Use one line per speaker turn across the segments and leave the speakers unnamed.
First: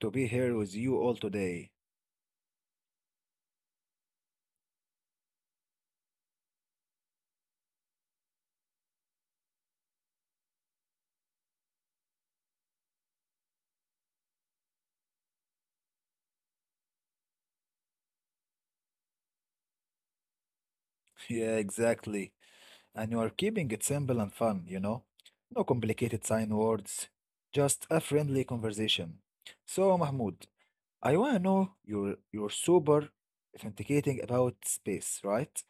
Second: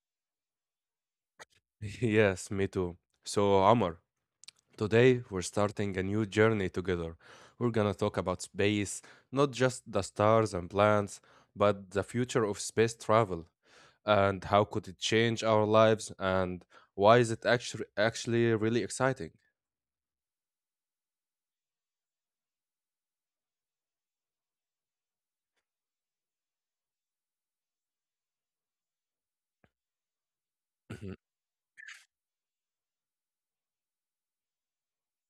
to be here with you all today.
Yes, me too. So, Omar, today we're starting a new journey together. We're gonna talk about space, not just the stars and planets, but the future of space travel and how could it change our lives and why is it actually really exciting.
Yeah, exactly. And you are keeping it simple and fun, you know? No complicated sign words, just a friendly conversation. So, Mahmoud, I wanna know you're super authenticating about space, right?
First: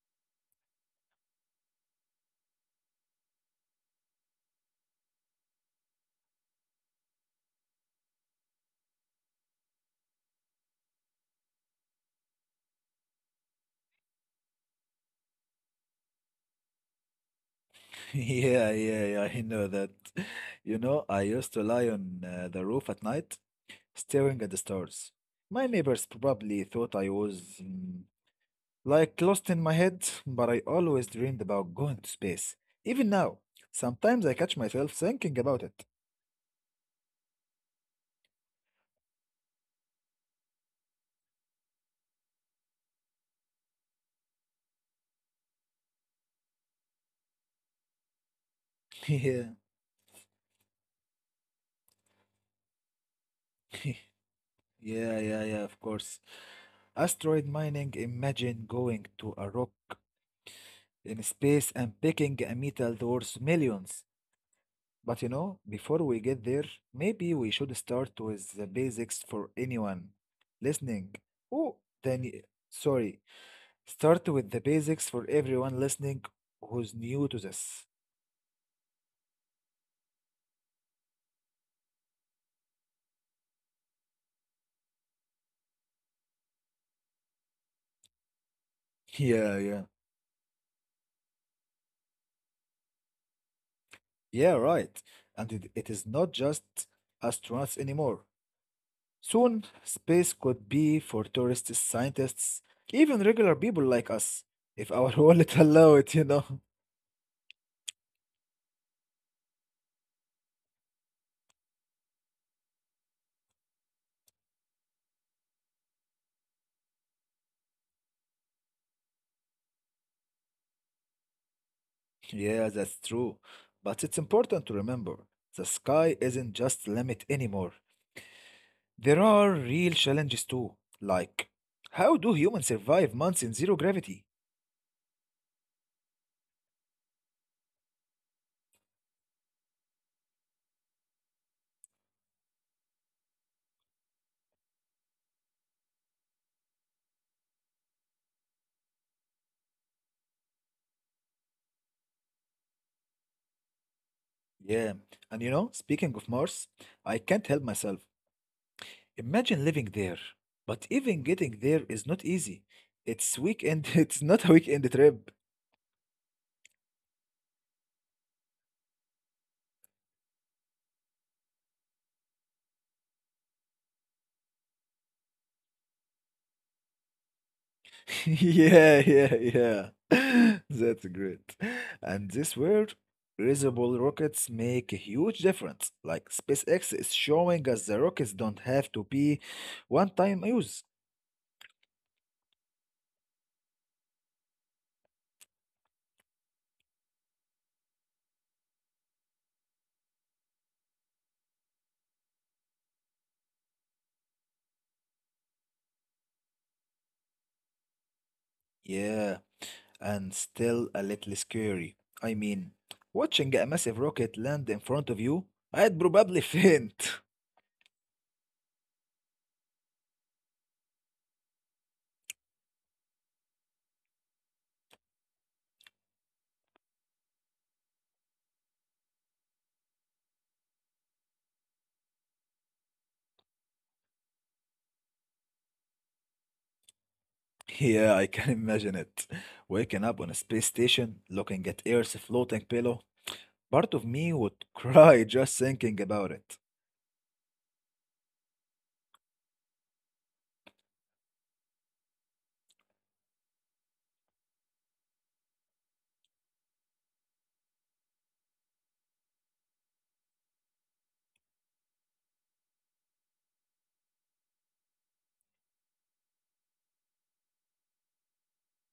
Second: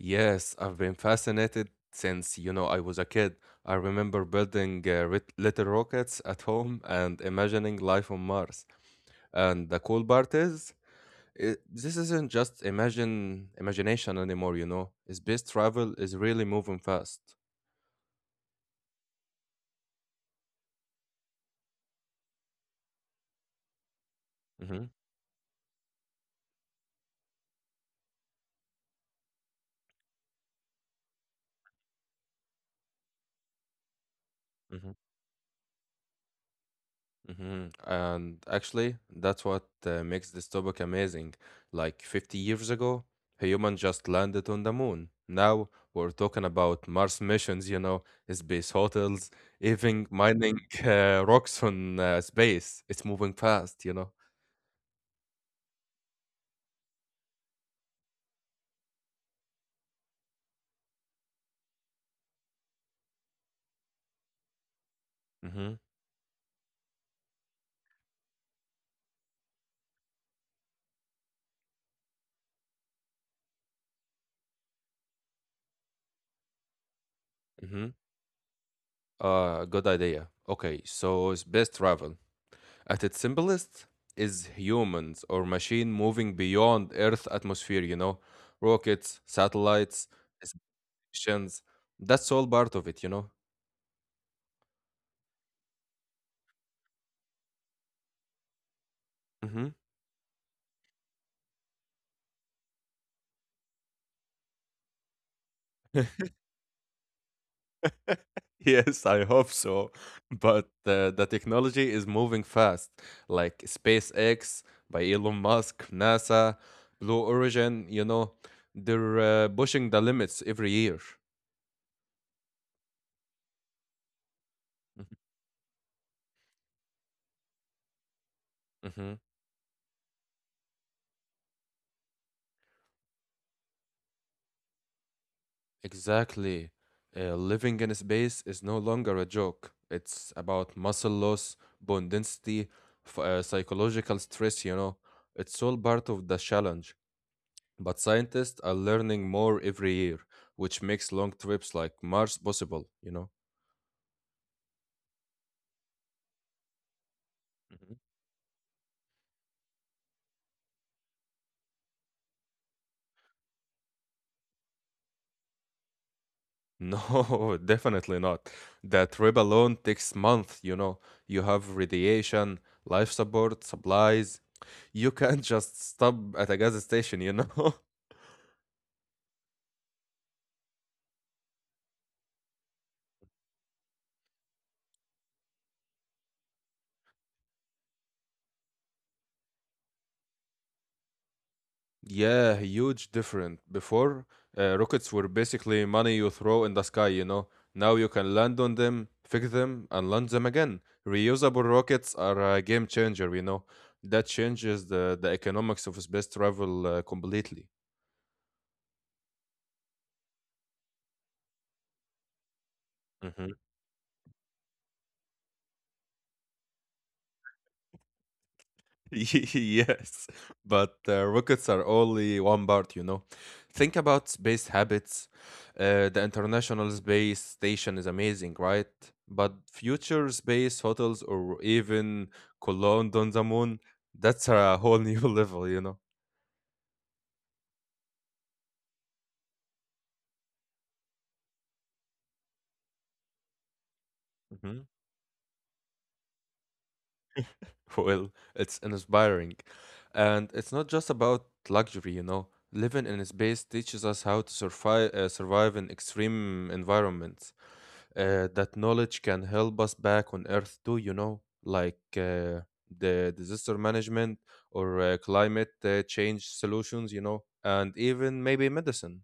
Yes, I've been fascinated since, you know, I was a kid. I remember building little rockets at home and imagining life on Mars. And the cool part is, this isn't just imagine imagination anymore, you know. Space travel is really moving fast.
Yeah, yeah, yeah, I know that. You know, I used to lie on the roof at night,
Mm-hmm.
staring at the stars. My neighbors probably thought I was mm, like lost in my head, but I always dreamed about going to space. Even now, sometimes I catch
Mm-hmm.
myself thinking about it.
Mhm. And actually, that's what makes this topic amazing. Like 50 years ago, humans just landed on the moon. Now we're talking about Mars missions, you know, space hotels,
Yeah,
even mining rocks on space. It's moving fast.
yeah, yeah, yeah, of course. Asteroid mining, imagine going to a rock in space and picking a metal worth millions. But you
Mm-hmm.
know, before we get there, maybe we should start with the basics for anyone listening. Oh, then, y- sorry, start with the basics for everyone listening who's
Mm-hmm.
new to this.
Good idea. Okay, so space travel. At its simplest, is humans or machine moving beyond Earth atmosphere, you know, rockets,
Yeah,
satellites.
yeah,
Christians. That's all part of it.
yeah, right. And it is not just astronauts anymore.
Hmm.
Soon, space could be for tourists, scientists, even regular people like us, if our wallet allow it.
Yes, I hope so. But the technology is moving fast, like SpaceX by Elon Musk, NASA, Blue Origin, you know, they're pushing the limits every year.
Yeah, that's true. But it's important to remember the sky isn't just limit anymore.
Hmm.
There are real challenges too, like how do humans survive months in zero gravity?
Exactly. Living in space is no longer a joke. It's about muscle loss, bone density, psychological stress, you know. It's all part of the challenge. But scientists are learning more every year, which makes long trips like Mars possible.
Yeah, and you know, speaking of Mars, I can't help
Mhm.
myself. Imagine living there, but even getting there is not easy. It's not a weekend trip.
No, definitely not. That trip alone takes months, you know. You have radiation, life support, supplies. You can't just stop at a gas station, you know?
Yeah, yeah, yeah. That's great. And this world, reusable rockets make a huge difference. Like SpaceX is showing us the rockets don't have to be one time use.
Yeah, huge difference. Before, rockets were basically money you throw in the sky. Now you can land on them, fix them, and land them again. Reusable rockets are a game changer. That changes the economics of space travel completely.
Yeah, and still a little scary. I mean,
Mhm.
watching a massive rocket land in front of you, I'd probably faint.
Yes, but rockets are only one part. Think about space habits. The International Space Station is amazing, right? But future space hotels or even Cologne on the moon, that's a whole new level.
Yeah, I can imagine it. Waking up on a space station, looking at Earth's floating pillow, part of me
Mm-hmm.
would cry just thinking about it.
Well, it's inspiring. And it's not just about luxury, you know. Living in space teaches us how to survive, survive in extreme environments. That knowledge can help us back on Earth too, you know, like the disaster management or climate change solutions, you know, and even maybe medicine.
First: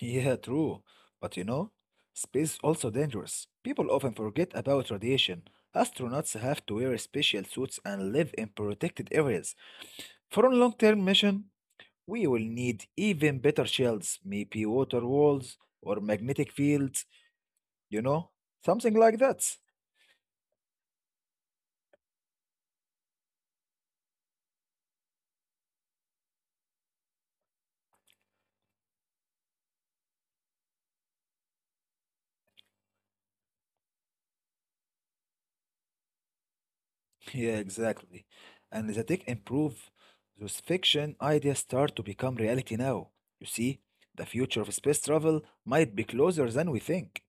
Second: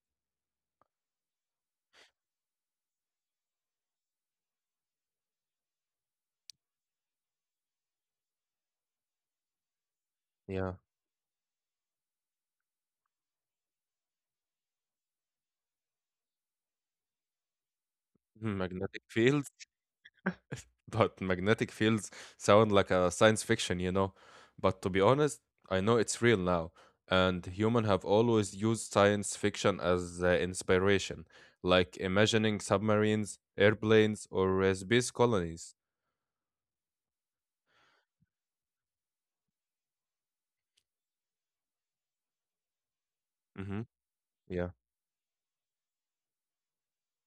Yeah, true. But you know, space is also dangerous. People often forget about radiation. Astronauts have to wear special suits and live in protected areas. For a
Yeah.
long-term mission, we will need even better shields, maybe water walls or magnetic fields, you know,
Hmm,
something
magnetic
like that.
fields. But magnetic fields sound like a science fiction, you know. But to be honest, I know it's real now, and humans have always used science fiction as inspiration, like imagining submarines, airplanes, or space colonies.
Yeah, exactly. And the tech improve, those fiction ideas start to become reality now. You see,
Hmm.
the future
Yeah,
of space travel might be closer than we think.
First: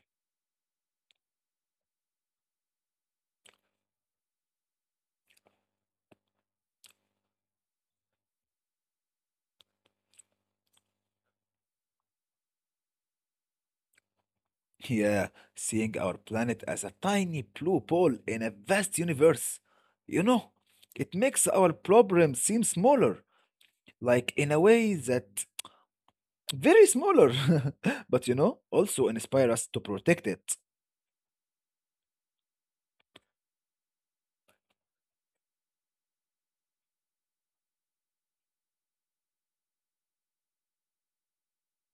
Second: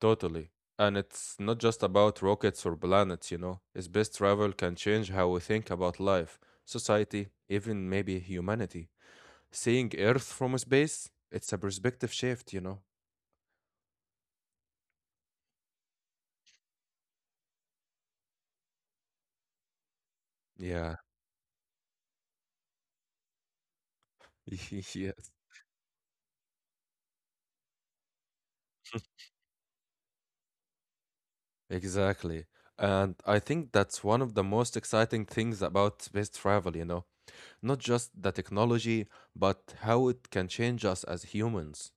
totally. And it's not just about rockets or planets, you know. Space travel can change how we think about life, society, even maybe humanity. Seeing Earth from space, it's a perspective shift, you know.
Yeah, seeing our planet as a tiny blue ball in a vast universe. You know,
Yeah.
it makes our problem seem smaller, like in a way
Yes,
that very smaller, but you know, also inspire us to protect it.
exactly. And I think that's one of the most exciting things about space travel, you know, not just the technology, but how it can change us as humans.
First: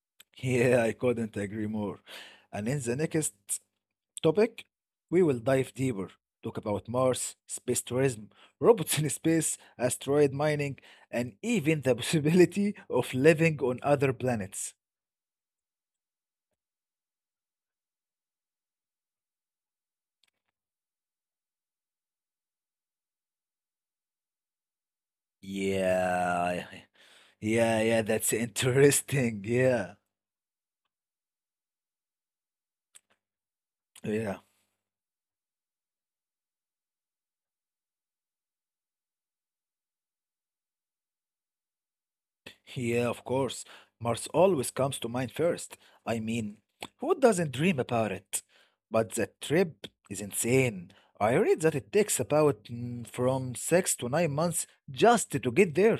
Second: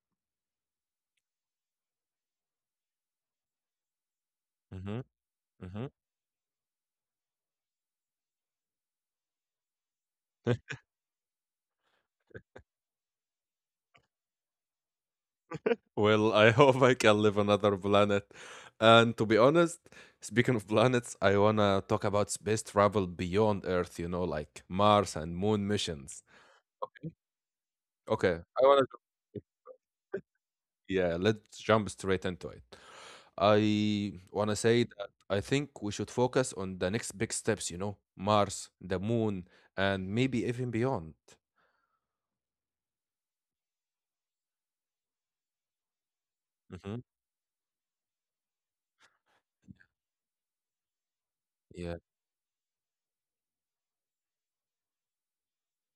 Yeah, I couldn't agree more. And in the next topic,
Hmm.
we will dive
Hmm.
deeper, talk about Mars, space tourism, robots in space, asteroid mining, and even the possibility of living on other planets.
Well, I hope I can live another planet. And to be honest, speaking of planets, I wanna talk about space travel beyond Earth, you know, like Mars and Moon missions.
Yeah,
Okay.
yeah, yeah,
Okay. I
that's
wanna.
interesting. Yeah,
Yeah, let's jump straight into it. I want to
yeah,
say that I think we should focus on the next big steps, you know, Mars, the moon, and maybe even beyond.
yeah, of course. Mars always comes to mind first. I mean,
Hmm.
who doesn't dream about it? But the trip is insane. I read that it
Yeah,
takes about from 6 to 9 months just to get there.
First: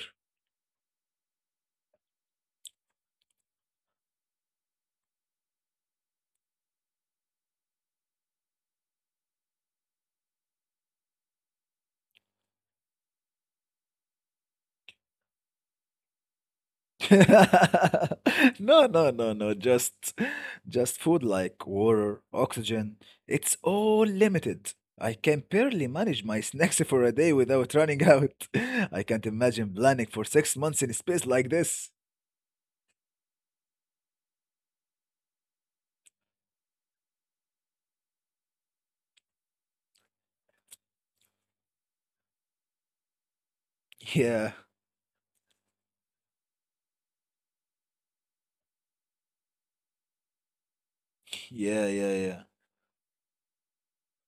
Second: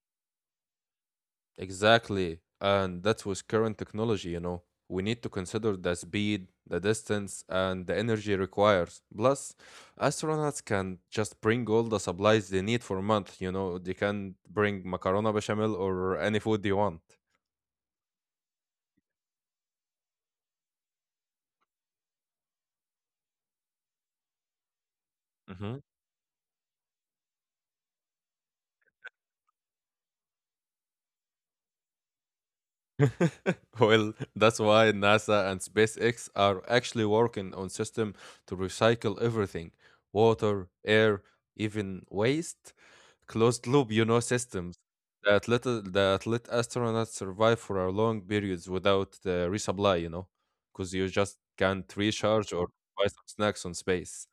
exactly. And that's with current technology, you know. We need to consider the speed, the distance, and the energy requires. Plus, astronauts can just bring all the supplies they need for a month, you know. They can bring macarona bechamel or any food they want.
No, no, no, no. Just food like water, oxygen. It's all limited. I can barely manage my snacks for a day without running out. I can't imagine planning for 6 months in space like this.
Well, that's why NASA and SpaceX are actually working on system to recycle everything: water, air, even waste. Closed loop, you know,
Yeah,
systems that let astronauts survive for a long periods without resupply. You know, because you just can't
yeah, yeah, yeah.
recharge or buy some snacks on space.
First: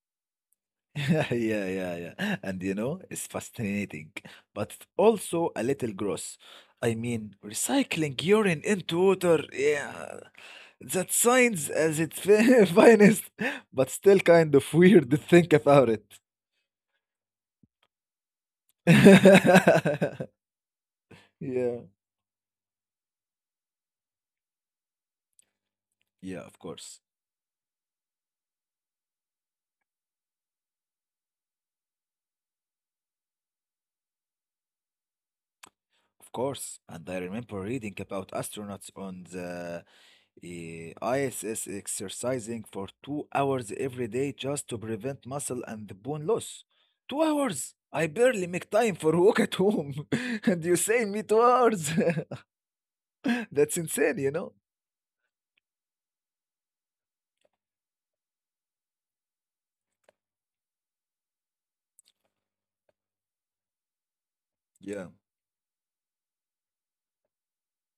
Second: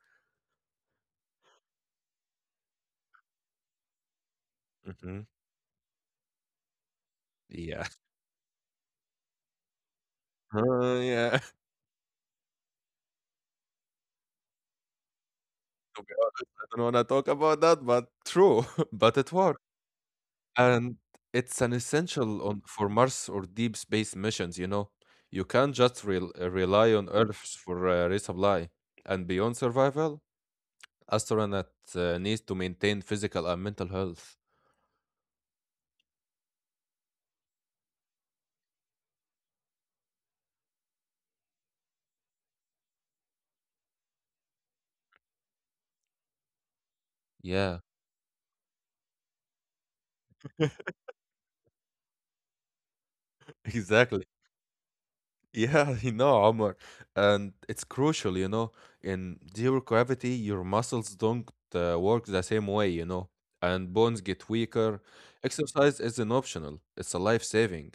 Yeah, yeah, yeah. And you know, it's fascinating, but
Hmm.
also a little gross. I mean,
Yeah.
recycling urine into water, yeah, that
Yeah.
sounds as its finest, but still kind of weird to think about
To
it.
be honest, I don't want to talk about that, but true. But it works. And it's an
Yeah.
essential on for Mars or deep space missions, you know. You can't just
Yeah, of
rely
course.
on Earth for resupply. And beyond survival, astronauts need to maintain physical and mental health.
Of course, and I remember reading about astronauts on the ISS exercising for 2 hours every day just to prevent muscle and bone loss. 2 hours?
Yeah.
I barely make time for a walk at home, and you say me 2 hours? That's insane,
Exactly.
you know?
Yeah, you know, Omar. And it's crucial, you know, in zero gravity, your muscles don't work the same way, you know, and bones get weaker.
Yeah,
Exercise isn't optional, it's a life saving.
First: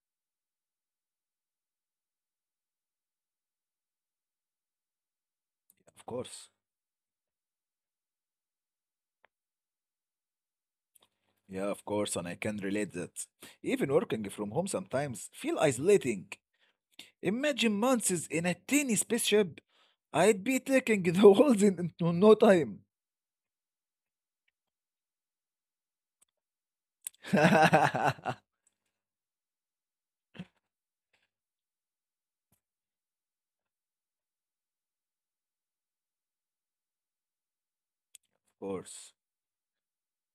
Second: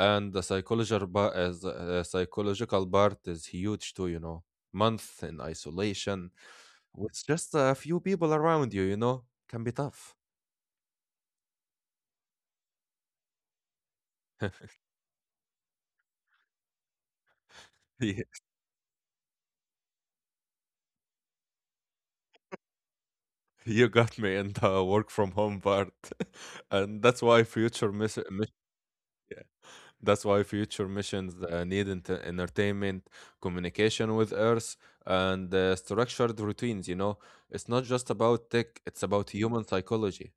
And the psychological ba, as psychological part is huge too, you know. Month in
of
isolation
course.
with just a few people around you, you know, can be tough.
Yeah, of course, and I can relate that. Even working from home sometimes feel isolating. Imagine months
Yeah,
in a tiny spaceship. I'd be taking the walls into no time.
you got me in the work from home part. and that's why future miss-
Of
miss- yeah, That's why future missions need entertainment, communication with earth, and structured routines, you know. It's not just about tech, it's
course.
about human psychology.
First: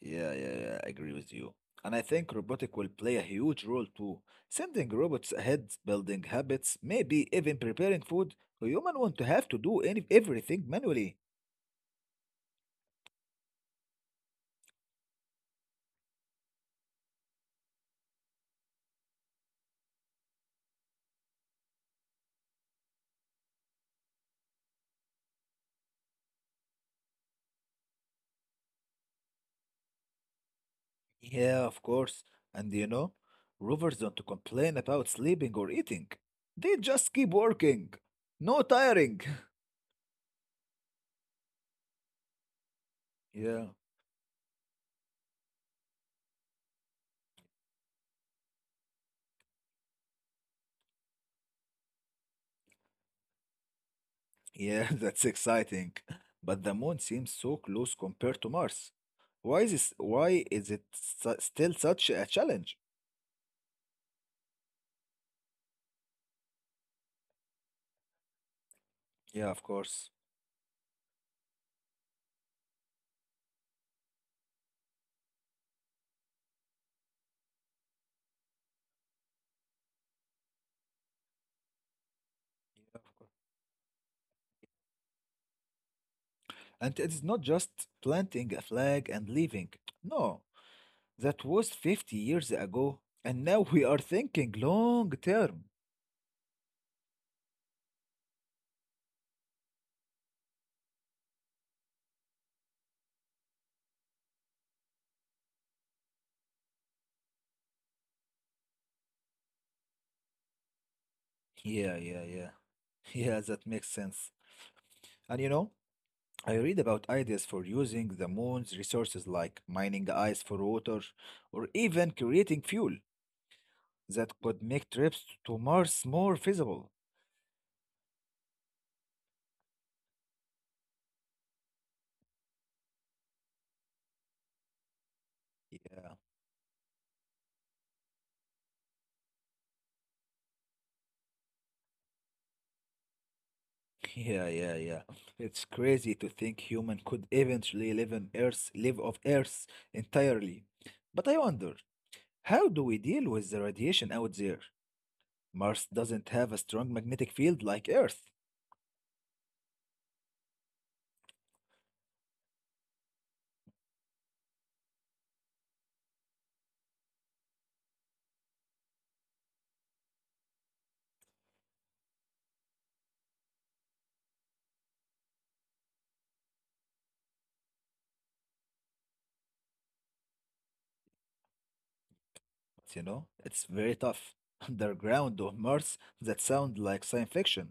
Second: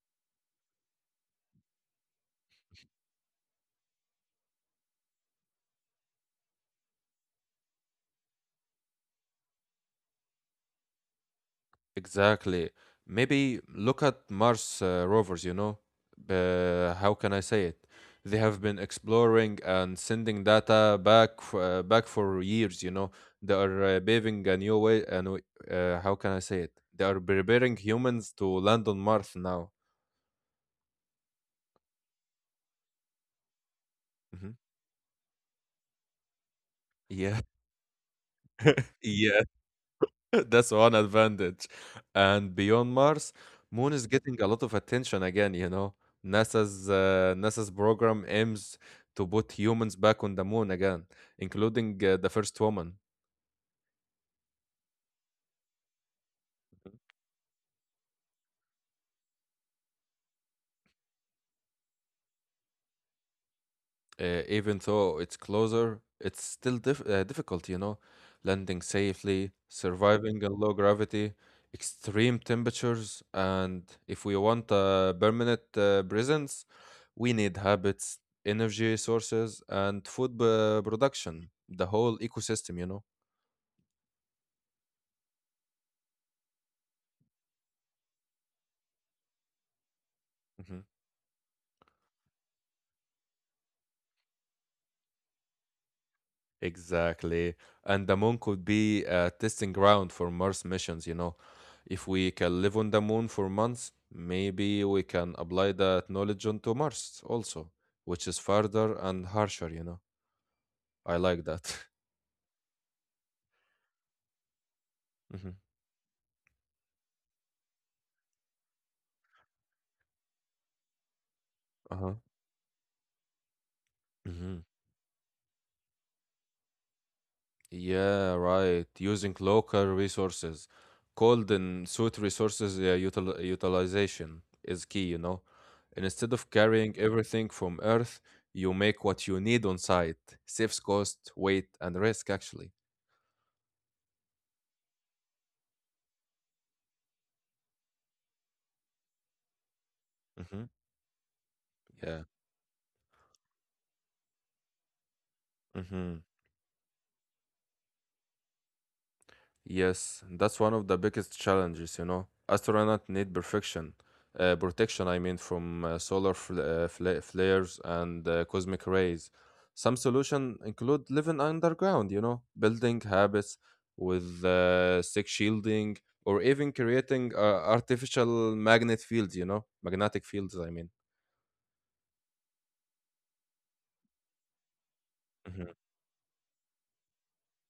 Yeah, yeah, yeah, I agree with you. And I think robotic will play a huge role too. Sending robots ahead, building habits, maybe even preparing food. A human won't have to do any everything manually.
Exactly. Maybe look at Mars rovers, you know? How can I say it? They have been exploring and sending data back for years, you know. They are paving a new way how can I say it? They are preparing humans to land on Mars now.
Yeah, of course. And you know, rovers don't
Mhm.
complain about sleeping or eating. They just keep
Yeah.
working. No tiring.
Yeah, that's one advantage. And beyond Mars,
Yeah.
Moon is getting a lot of attention again, you know. NASA's program aims to put humans back on the moon again, including the first woman.
Yeah, that's exciting. But the moon seems so close compared to Mars. Why is it still such a challenge?
Uh, even though it's closer, it's still difficult, you know, landing safely,
Yeah, of
surviving
course.
in low gravity, extreme temperatures, and if we want a permanent presence, we need habits, energy sources, and food production, the whole ecosystem, you know.
And it is not just planting a flag and leaving. No,
Mm-hmm.
that was 50 years ago, and now we are thinking long term.
Exactly. And the moon could be a testing ground for Mars missions, you know. If we can live on the moon for months, maybe we can apply that knowledge onto Mars also, which is farther and harsher, you know. I like that.
Yeah, yeah, yeah. Yeah, that makes sense. And you
Hmm.
know, I read about ideas for using the moon's resources like mining ice for water or even
Uh-huh.
creating fuel. That could
Mhm.
make trips to Mars more feasible.
Yeah, right. Using local resources, cold and suit resources utilization is key, you know. And
Yeah,
instead of carrying everything from Earth, you make what you need on site. Saves cost, weight, and risk, actually.
yeah, yeah, yeah. It's crazy to think human could eventually live on Earth, live off Earth entirely.
Hmm.
But I wonder,
Yeah.
how do we deal with the radiation out there? Mars
Hmm.
doesn't have a strong magnetic field like Earth.
Yes, that's one of the biggest challenges, you know. Astronauts need perfection, protection, I mean, from flares and cosmic rays. Some solutions include living underground, you know, building habits with sick shielding, or even creating artificial magnet fields, you know, magnetic fields, I mean.
You know? It's very tough. Underground or
Mhm.
Mars that sound like science fiction.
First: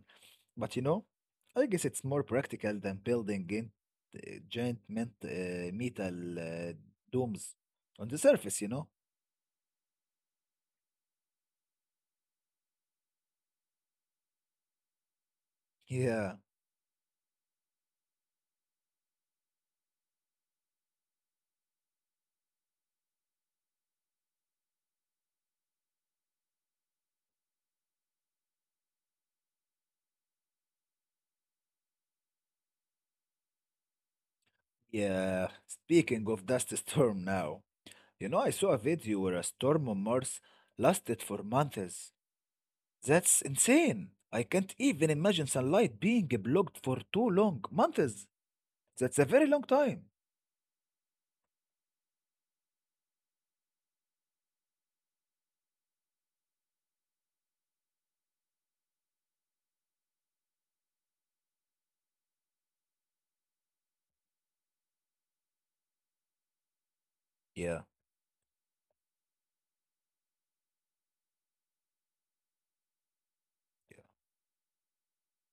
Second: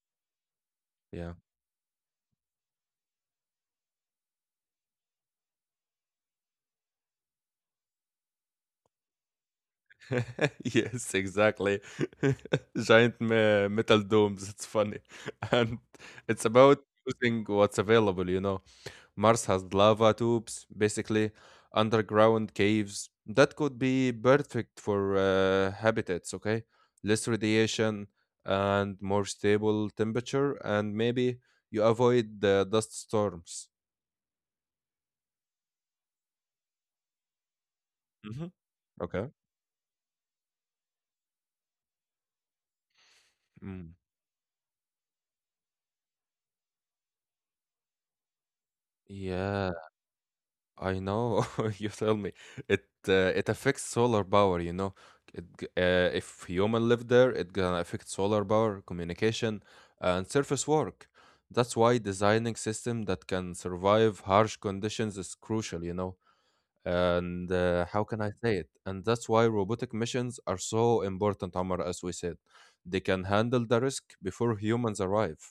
But you know,
Yeah.
I guess it's more practical than building giant metal domes on the surface, you know?
Yes, exactly. Metal domes. It's funny. And
Yeah,
it's about using what's available, you know. Mars has lava tubes, basically, underground caves. That could be perfect for habitats, okay? Less radiation and more stable temperature, and maybe you avoid the dust storms.
yeah. Speaking of dust storm now, you know, I
Hmm.
saw a video
Okay.
where a storm on Mars lasted for months. That's
Mm.
insane. I can't even imagine sunlight being blocked for too long. Months. That's a very long
Yeah,
time.
I know, you tell me it affects solar power. You know, if human live there, it gonna affect solar power, communication, and surface work. That's why designing system that can survive harsh conditions is crucial. You know, and
Yeah.
how can I say it? And that's why robotic missions are so important, Omar. As we said, they can handle the risk before humans arrive.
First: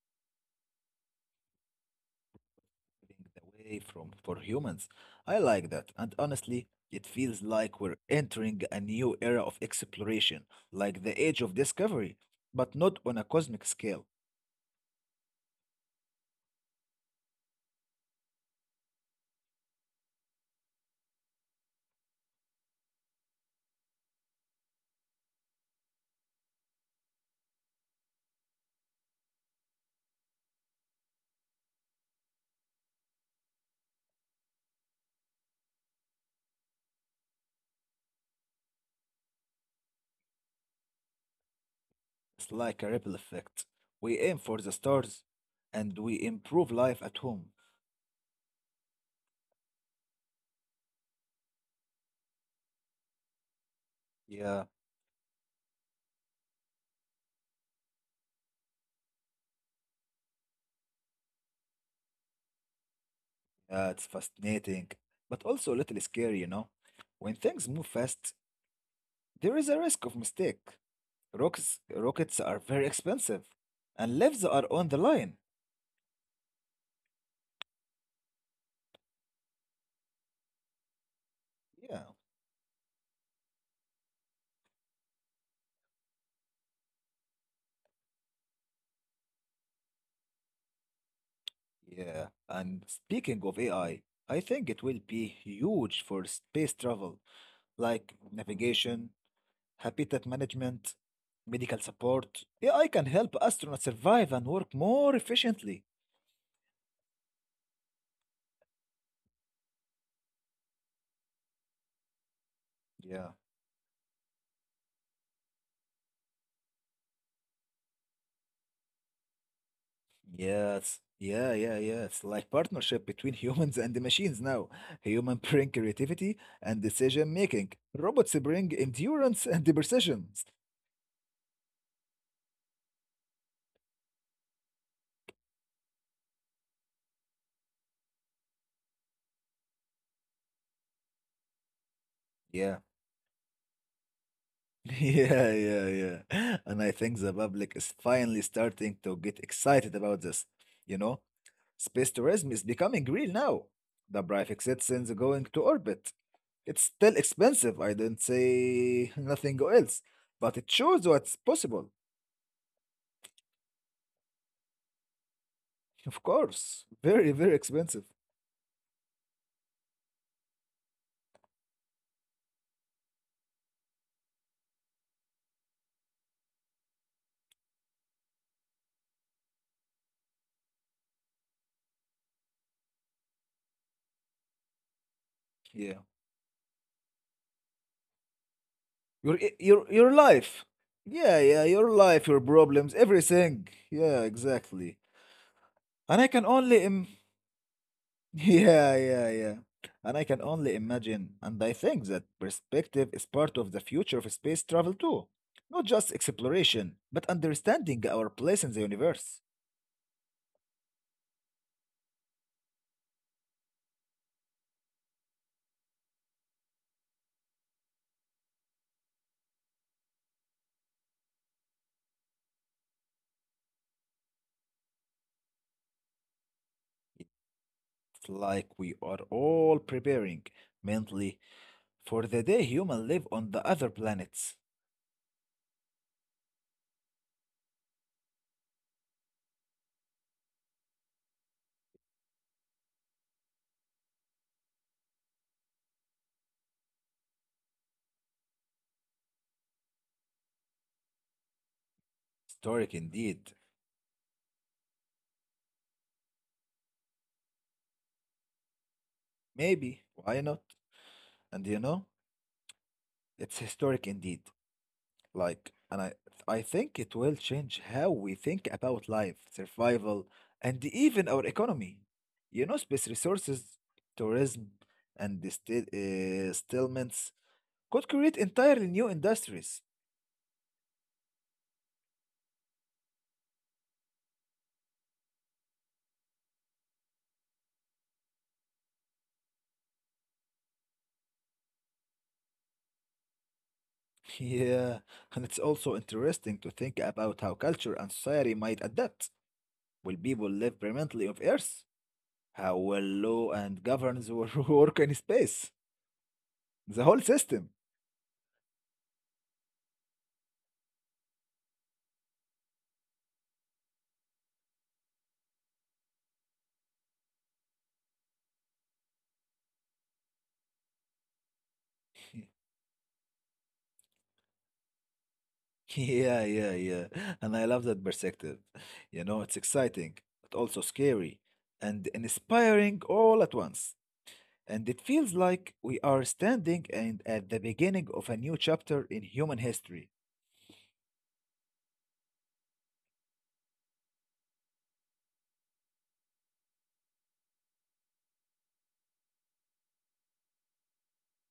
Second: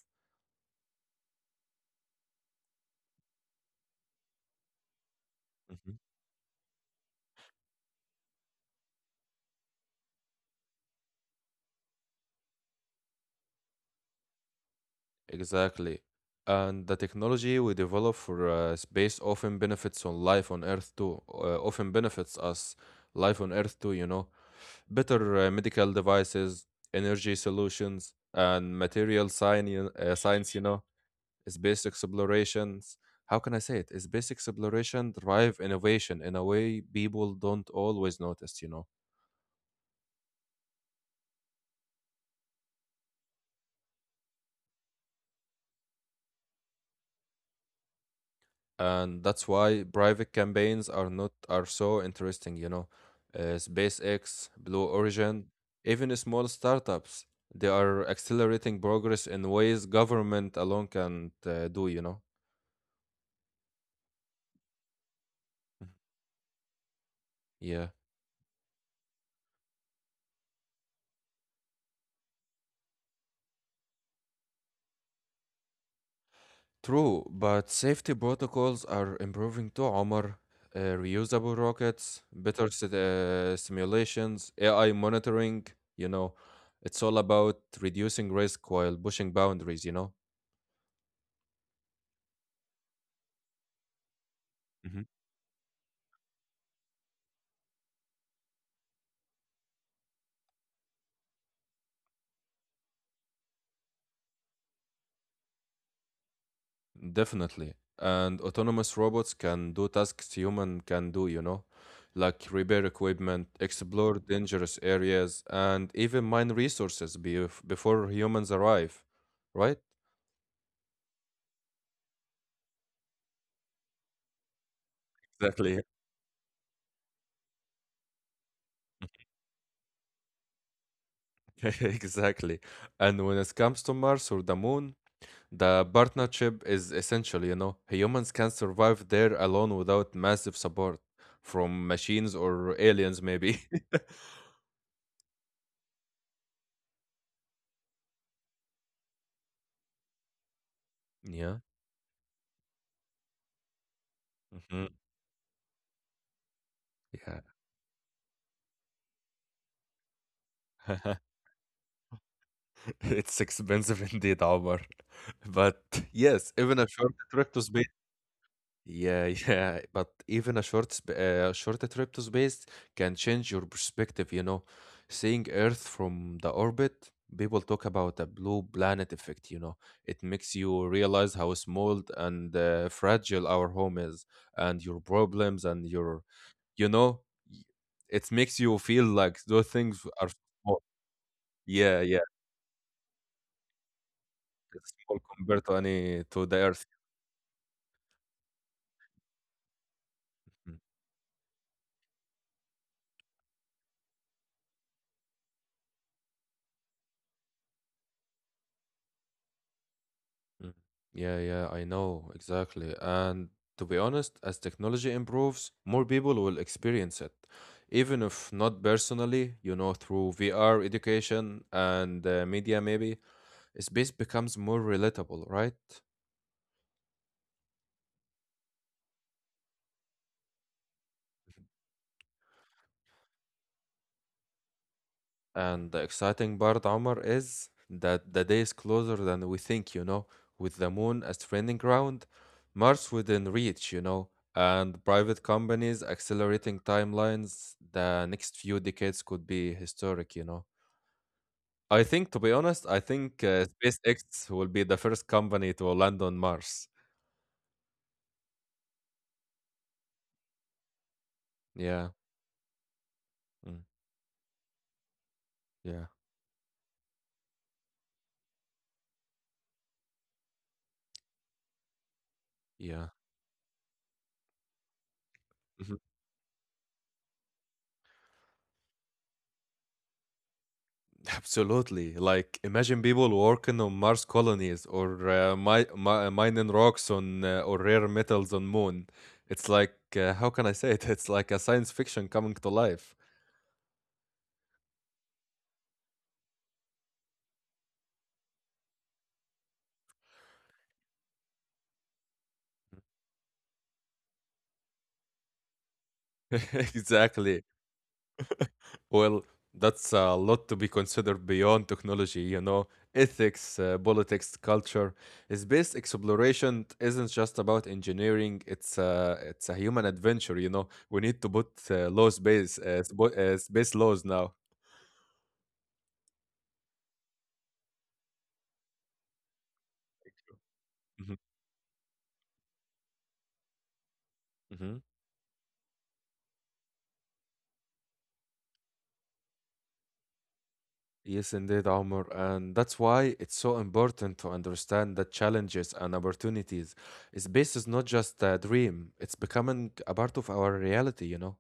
Away from for humans. I like that.
Mm-hmm.
And honestly, it feels like we're entering a new era of exploration, like the age of discovery, but not on a cosmic scale.
Exactly. And the technology we develop for space often benefits on life on Earth too. Often benefits us life on Earth too, you know. Better medical devices, energy solutions, and material science, you know, space explorations. How can I say it? Space exploration drive innovation in a way people don't always notice, you know.
It's like a ripple effect. We aim for the stars and we improve life at home.
And that's why private campaigns are not are so interesting, you know. Uh, SpaceX,
Yeah,
Blue Origin, even small startups, they are accelerating progress in ways government alone can't do, you know.
yeah, it's fascinating, but also a little scary, you know. When things
Yeah,
move fast, there is a risk of mistake. Rockets are very expensive, and lives are on the line.
true, but safety protocols are improving too, Omar. Reusable
Yeah,
rockets better sit- Simulations, AI monitoring, you know, it's all about reducing risk while pushing boundaries, you know.
yeah, and speaking of AI, I think it will be huge for space travel, like navigation, habitat management, medical support. AI can help astronauts survive and work more efficiently.
Definitely. And autonomous robots can do tasks human can do, you know, like repair
Yeah.
equipment, explore dangerous areas, and even mine resources before humans arrive, right?
Yes. Yeah, yeah, yeah. It's like partnership between humans and the machines now. Human bring
Exactly.
creativity and decision making. Robots bring endurance and the precision.
Exactly. And when it comes to Mars or the moon, the partnership is essential, you know. Humans can survive there alone without massive support from machines or
Yeah.
aliens, maybe.
Yeah, yeah, yeah. And I think the public is finally starting to get excited about this. You know,
Yeah.
space tourism is becoming real now. The private
Hmm.
citizens are going to orbit. It's still
Yeah.
expensive, I did not say nothing else, but it shows what's possible.
It's expensive indeed, Omar. But
Of
yes, even a
course,
short
very,
trip
very
to space.
expensive.
Yeah, yeah. But even a short trip to space can change your perspective. You know, seeing Earth from the orbit, people talk about the blue planet effect. You know, it makes you realize how small and fragile our home is, and your problems, and
Yeah.
your, you know, y- it makes you feel like those things
Your
are
life.
small.
Yeah, yeah, your
Yeah, yeah.
life, your problems, everything. Yeah,
It's
exactly.
small compared to any
And I
to
can
the Earth.
only yeah, yeah, yeah. And I can
Mhm,
only imagine, and I think that perspective is part of the future of space travel too. Not just exploration, but understanding our place in the universe.
mhm. Yeah, yeah, I know exactly. And to be honest, as technology improves, more people will experience it, even if not personally. You know, through VR education and media, maybe space becomes more relatable, right?
It's like we are all preparing mentally for the day humans live on the other planets.
And the exciting part, Omar, is that the day is closer than we think, you know, with the moon as training ground, Mars within reach, you know, and private companies accelerating timelines, the next few decades could be historic, you know. I think, to be honest,
Historic
I think
indeed.
SpaceX will be the first company to land on Mars.
Maybe, why not? And you know,
Yeah,
it's
mm,
historic indeed. And
yeah,
I think it will change how we think about life, survival, and even our economy. You know,
yeah.
space resources, tourism, and the still, settlements could create entirely new industries.
Absolutely. Like, imagine people working on Mars colonies or mining rocks on or rare metals on Moon. It's like, how can I say it? It's like a science fiction coming to life.
Yeah, and it's also interesting to think about how culture and society might adapt. Will people live permanently on Earth? How will law and governance work in space? The whole system.
Exactly. Well, that's a lot to be considered beyond technology, you know. Ethics, politics, culture. Space exploration isn't just about engineering. It's a human adventure, you know. We need to put laws base space laws now.
Yeah, yeah, yeah. And I love that perspective. You know, it's exciting, but also
Mhm,
scary and inspiring all at once. And
mhm.
it feels like we are standing and at the beginning of a new chapter in human history.
Yes, indeed, Omar. And that's why it's so important to understand that challenges and opportunities. Space is not just a dream, it's becoming a part of our reality, you know?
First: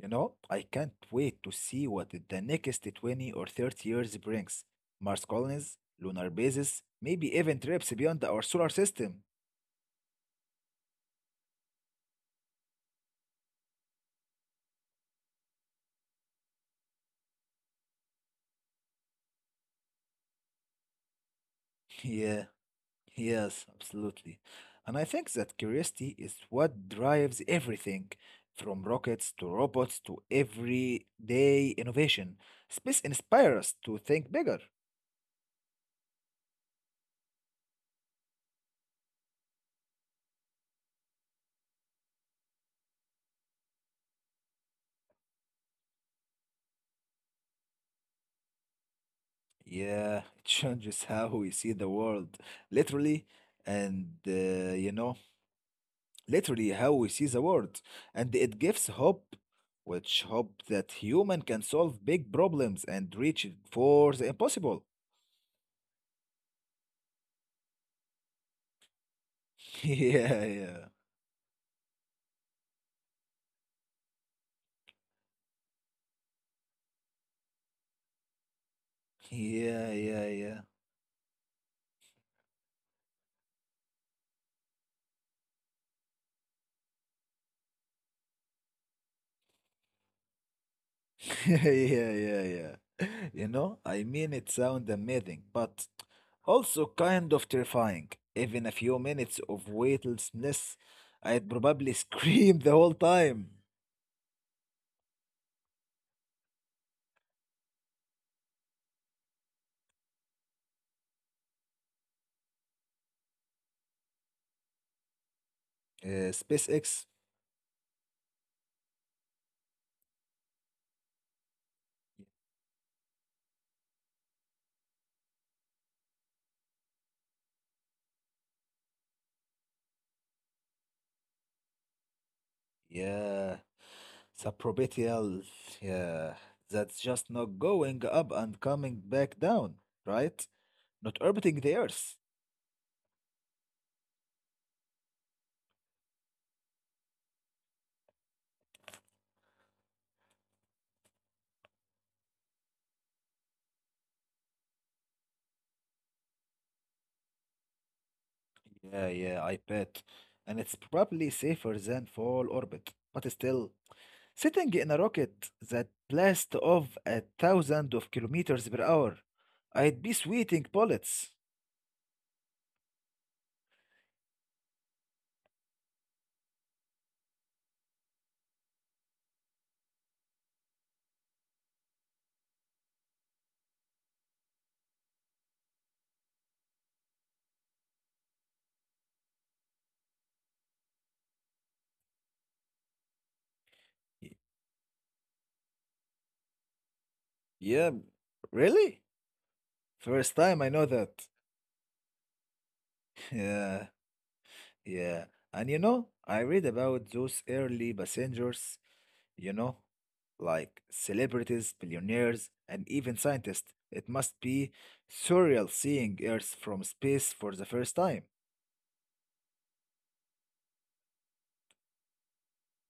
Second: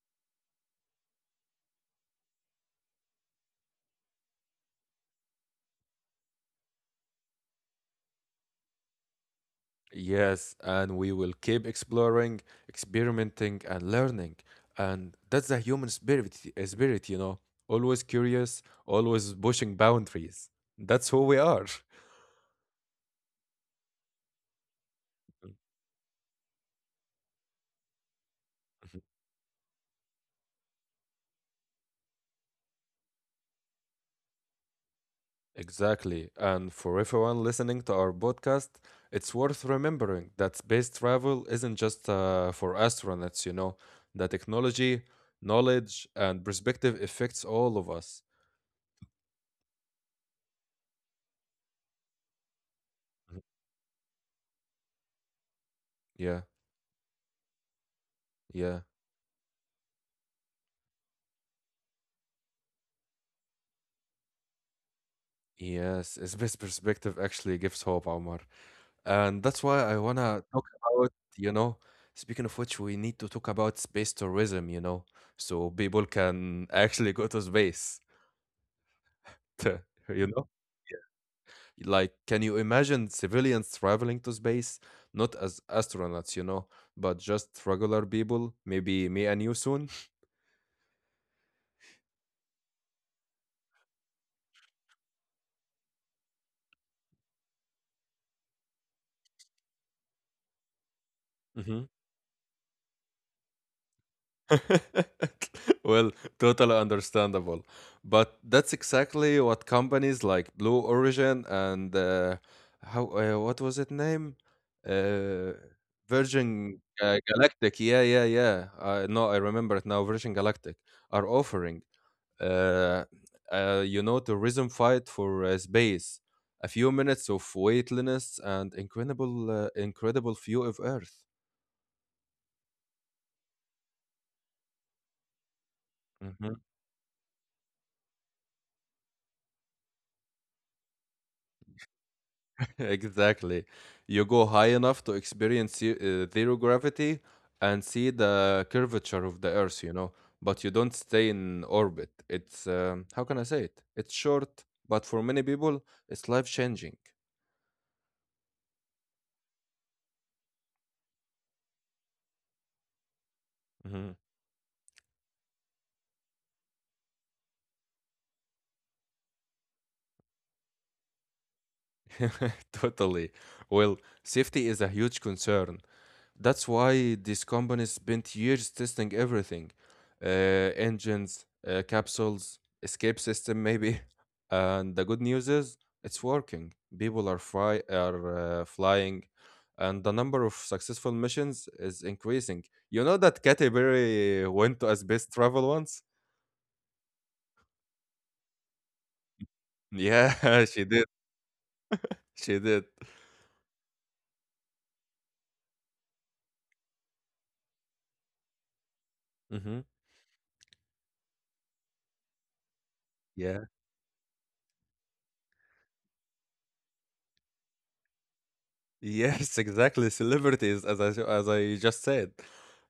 You know, I can't wait to see what the next 20 or 30 years brings. Mars colonies, lunar bases, maybe even trips beyond our solar system.
Yes, and we will keep exploring, experimenting, and learning. And that's the human spirit, you know? Always curious, always pushing boundaries. That's who we are.
Yeah. Yes, absolutely. And I think that curiosity is what drives everything from rockets to robots to everyday innovation. Space inspires us to think bigger.
Exactly. And for everyone listening to our podcast, it's worth remembering that space travel isn't just for astronauts, you know, the technology, knowledge, and perspective affects all of us.
Yeah, it changes how we see the world, literally,
Mhm.
and you know,
Yeah,
literally how we see the world. And it
yeah,
gives hope, which hope that human can solve big problems and reach for the impossible.
yes. It's Space perspective actually gives hope, Omar. And that's why I want to
Yeah,
talk
yeah.
about, you know, speaking of which, we need to talk about space tourism, you know, so people can actually go to space,
Yeah, yeah,
you know?
yeah.
Like, can you imagine civilians traveling to space? Not as astronauts, you know, but just regular people. Maybe me and you soon.
Yeah, yeah, yeah. You know, I mean, it sounds amazing, but also kind of terrifying. Even a few minutes of weightlessness, I'd
Mhm.
probably scream the whole time.
Well, totally understandable. But that's exactly what companies like Blue Origin and how what was it name? Uh, Virgin
SpaceX,
Galactic. Yeah, yeah, yeah. No, I remember it now. Virgin Galactic are offering uh, you know, terrorism fight for space, a few minutes of weightlessness, and incredible view of Earth.
yeah, suborbital, yeah,
Mhm.
that's just not going up and coming back down, right? Not orbiting the Earth.
Exactly. You go high enough to experience zero gravity and see the curvature of the Earth, you know, but you don't stay in orbit. It's, how can I say it? It's short, but for many people, it's life changing.
Yeah, yeah, I bet. And it's probably safer than full orbit, but still.
Mhm.
Sitting in a rocket that blasts off at thousands of kilometers per hour, I'd be sweating bullets.
Totally. Well, safety is a huge concern. That's why these companies spent years testing everything uh, engines, capsules, escape system, maybe. And the good news is it's working. People are flying, and the number of successful missions is increasing. You know that Katy
Y-
Perry went to As best Travel once?
Yeah, really? First time
Yeah,
I
she
know
did.
that.
She did.
Yeah, yeah. And you know, I read about those early passengers, you know,
Hmm.
like celebrities, billionaires, and even
Yeah.
scientists. It must be surreal seeing Earth from space for the first time.
Yes, exactly. Celebrities, as I just said,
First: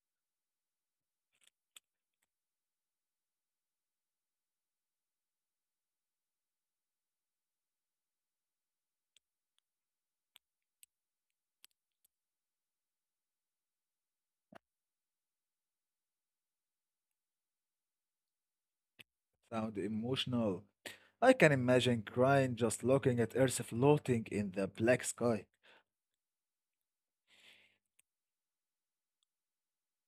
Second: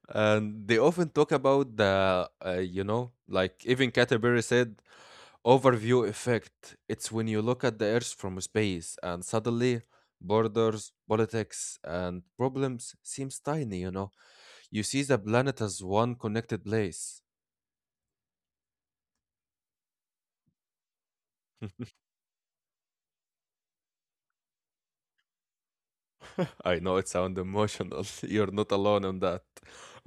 and they often talk about the you know, like even Caterbury said, overview effect. It's when you look at the Earth from space, and suddenly borders, politics, and problems seems tiny. You know, you see the planet as one connected place.
Sound emotional, I can imagine crying just looking at Earth floating in the black sky.
I know it sounds emotional. You're not alone on that.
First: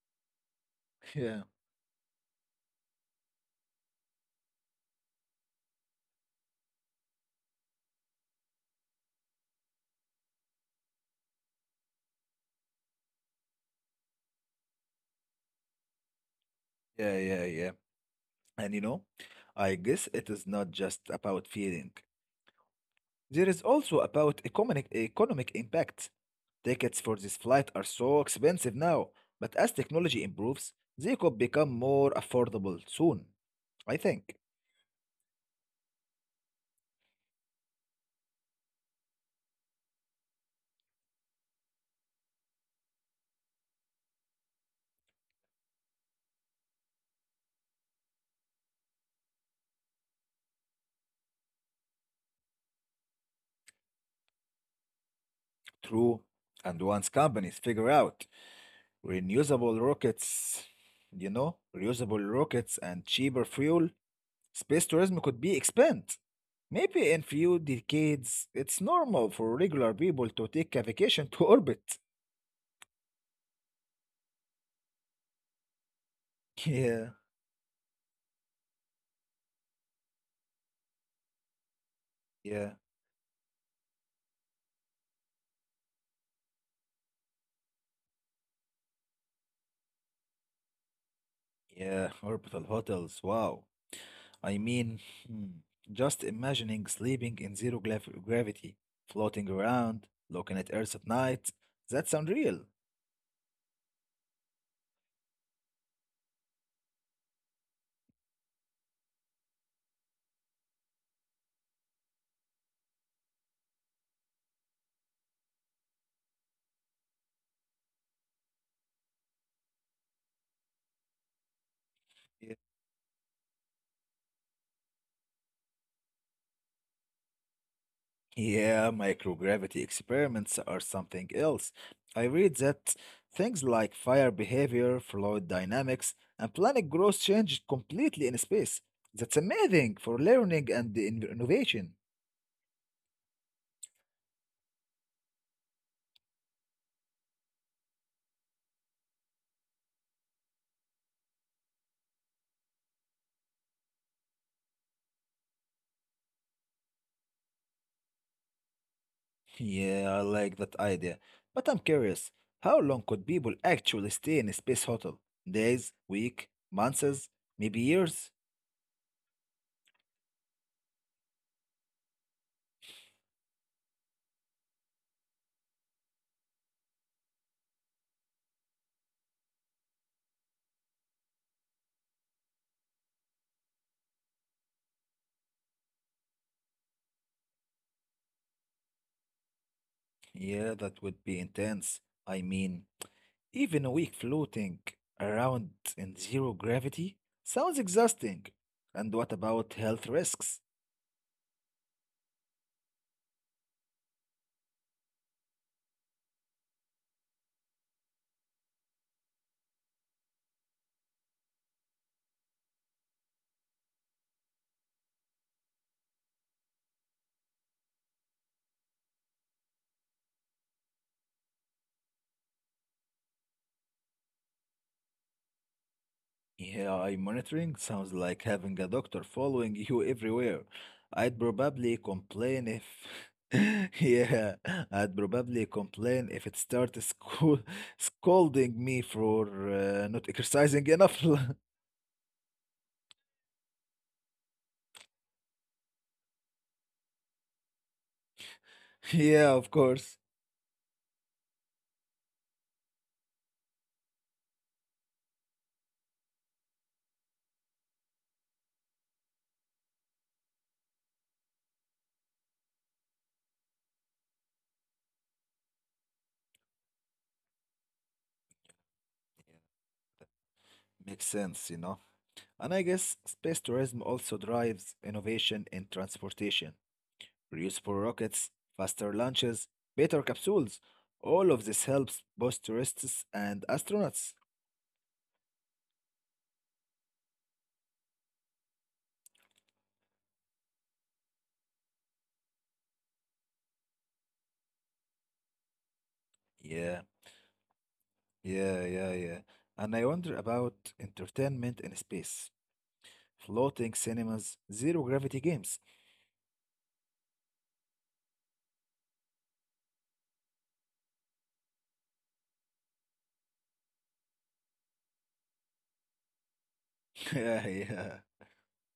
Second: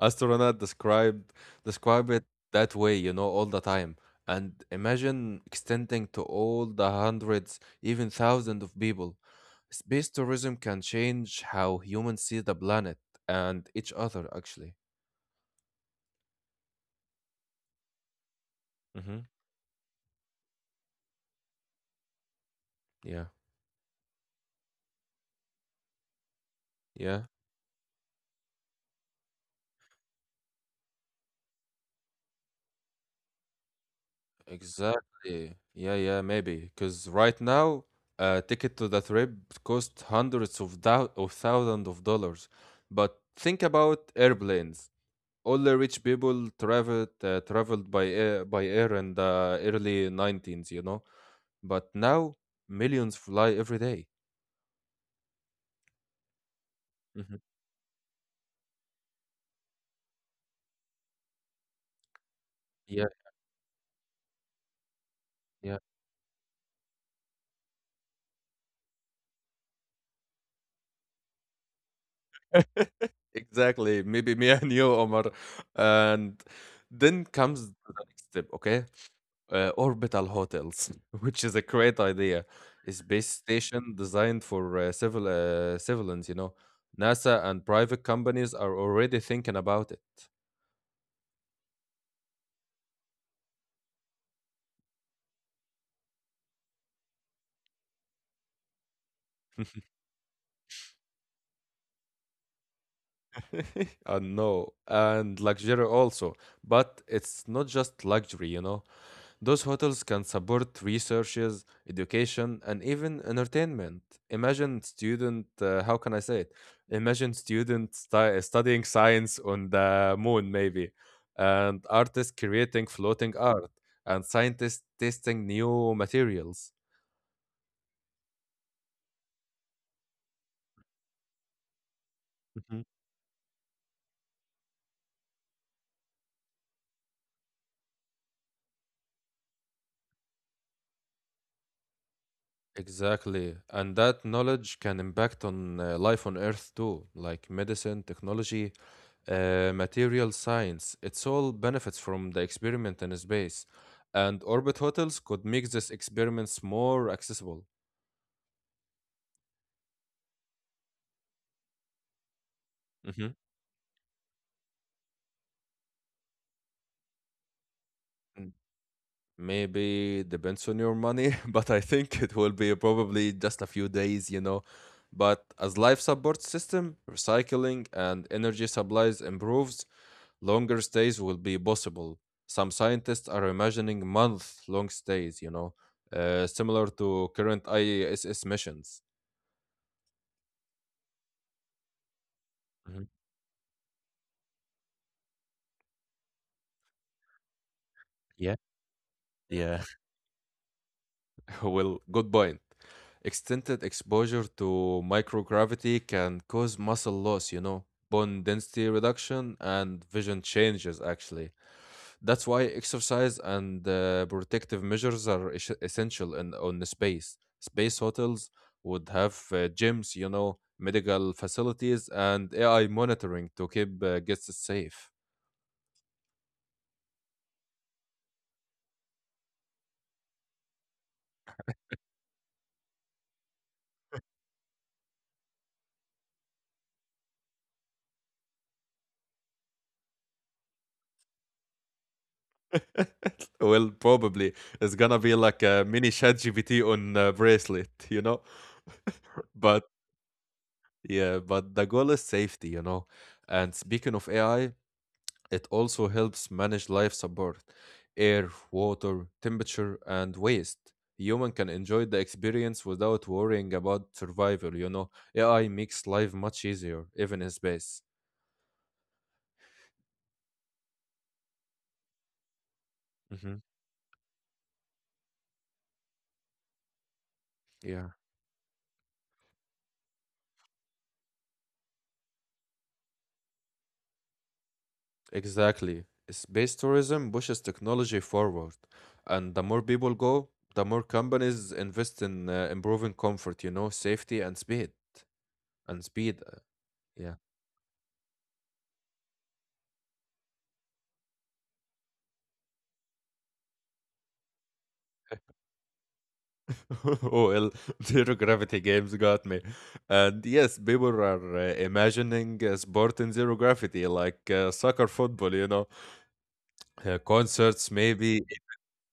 Astronaut described
Yeah,
describe it that way, you know, all the time. And imagine extending to all the hundreds, even thousands of people. Space tourism can change how humans see the planet and each other, actually.
yeah, yeah, yeah. And you know,
Hmm.
I guess it is not just about feeling.
Yeah,
There is also about economic impact. Tickets for
yeah.
this flight are so expensive now, but as technology improves, they could become more affordable soon. I think.
Exactly. Yeah, yeah, maybe. Because right now, a ticket to the trip costs hundreds of thousands of dollars. But think about airplanes. All the rich people traveled by air in the early 19s, you know. But now millions fly every day.
True. And once
Mhm.
companies figure out renewable rockets, reusable rockets
Yeah,
and cheaper fuel, space tourism could be
yeah.
expanded. Maybe in few decades, it's normal for regular people to take a vacation to orbit.
Exactly. Maybe me and you, Omar. And
Yeah,
then comes the next step, okay? Uh, orbital hotels, which is a great idea.
yeah,
A space station designed for civilians, you know. NASA and private companies are already thinking about it.
yeah, orbital hotels, wow. I mean, hmm, just imagining sleeping in zero gravity, floating around, looking at Earth at night, that sounds real.
I know, and luxury also, but it's not just luxury, you know. Those hotels can support researches, education, and even entertainment. Imagine student, how can I say it? Studying science on the moon, maybe, and artists creating floating art, and scientists testing new materials.
Yeah, microgravity experiments are something else. I read that things like fire behavior, fluid dynamics, and planet growth change completely in space. That's amazing for learning and innovation.
Exactly. And that knowledge can impact on life on Earth too, like medicine, technology, material science. It's all benefits from the experiment in space. And orbit hotels could make these experiments more accessible.
Yeah, I like that idea. But I'm curious, how long could people actually stay in a space hotel? Days, week, months, maybe years?
Mhm. Maybe depends on your money, but I think it will be probably just a few days, you know. But as life support system, recycling and energy supplies improves, longer stays will be possible. Some scientists are imagining month-long stays, you know, similar to current ISS missions.
Yeah, that would be intense. I mean,
Mhm.
even a week floating around in zero gravity sounds exhausting.
Yeah,
And what about
yeah.
health risks?
Well, good point. Extended exposure to microgravity can cause muscle loss, you know, bone density reduction, and vision changes, actually. That's why exercise and protective measures are essential in, on the space. Space hotels would have gyms, you know, medical facilities, and AI monitoring to keep guests safe.
AI monitoring sounds like having a doctor following you everywhere. I'd probably complain if. Yeah, I'd probably complain if it started scold scolding me for not exercising enough.
Well, probably it's gonna be like a mini chat GPT on a bracelet, you know?
Yeah, of
But
course.
yeah, but the goal is safety, you know? And speaking of AI, it also helps manage life support, air, water, temperature, and waste. Human can enjoy the experience without worrying about survival, you know? AI makes life much easier, even in space.
Makes sense. And I guess
Hmm.
space tourism also drives innovation in transportation. Reusable
Yeah.
rockets, faster launches, better capsules. All of this helps both tourists and astronauts.
Exactly. Space tourism pushes technology forward, and the more people go, the more companies invest in improving comfort, you know, safety and speed. And speed,
Yeah,
yeah.
yeah, yeah, yeah. And I wonder about entertainment in space. Floating cinemas, zero gravity games.
Oh, well, zero gravity games got me. And yes, people are imagining sport in zero gravity, like soccer, football, you know,
Yeah,
concerts,
yeah,
maybe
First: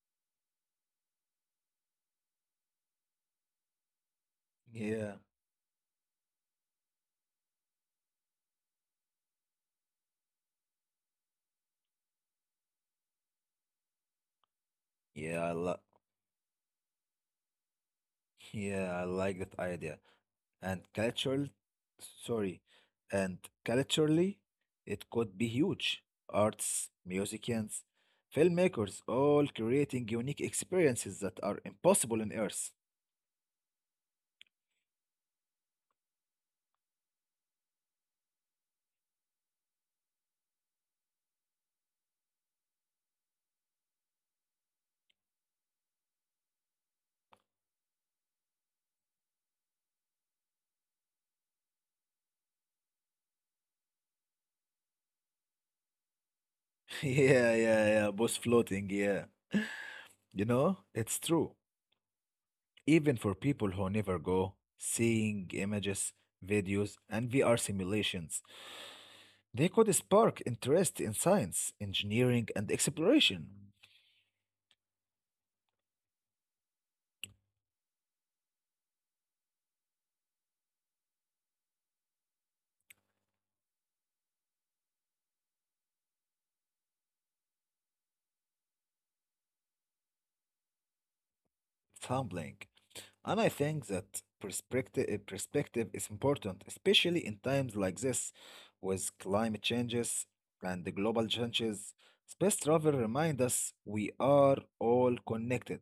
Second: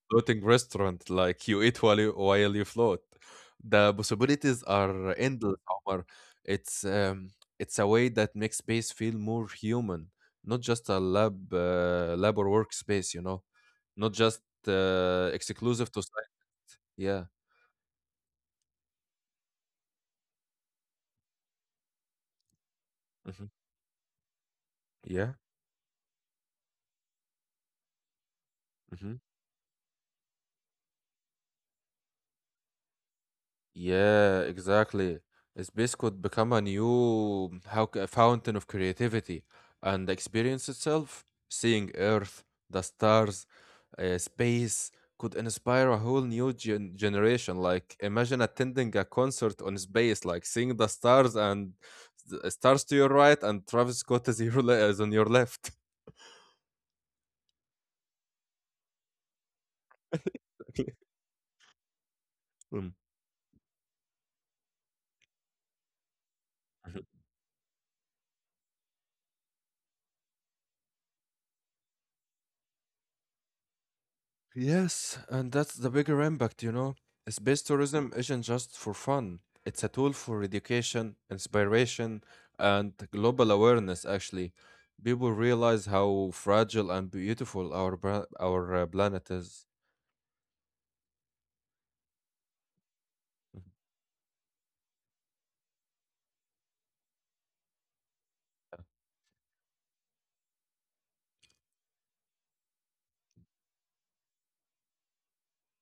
floating restaurant, like you eat while you float. The possibilities are
yeah,
endless, Omar. It's um, it's a way that makes space feel more human, not just a lab or workspace. You know, not just
yeah.
exclusive to science. Yeah.
Yeah, I like that idea. and cultural sorry
Hmm.
and culturally it
Yeah.
could be huge. Arts, musicians, filmmakers,
Mhm.
all creating unique experiences that are impossible on Earth.
Yeah, exactly. Space could become a new how, c- fountain of creativity and the experience itself, seeing Earth, the stars, space could inspire a whole new generation. Like imagine attending a concert on space, like seeing the stars and the stars to your right and Travis Scott is, is on your left.
Yeah, yeah, yeah, both floating, yeah. You know, it's true.
Mm.
Even for people who never go, seeing images, videos, and VR simulations, they could spark interest in science, engineering, and exploration.
Yes, and that's the bigger impact, you know. Space tourism isn't just for fun, it's a tool for education, inspiration, and global awareness, actually. People realize how fragile and beautiful our planet is.
Sampling. And I think that perspective is important, especially in times like this with climate changes and the global changes. Space travel reminds us we are all connected.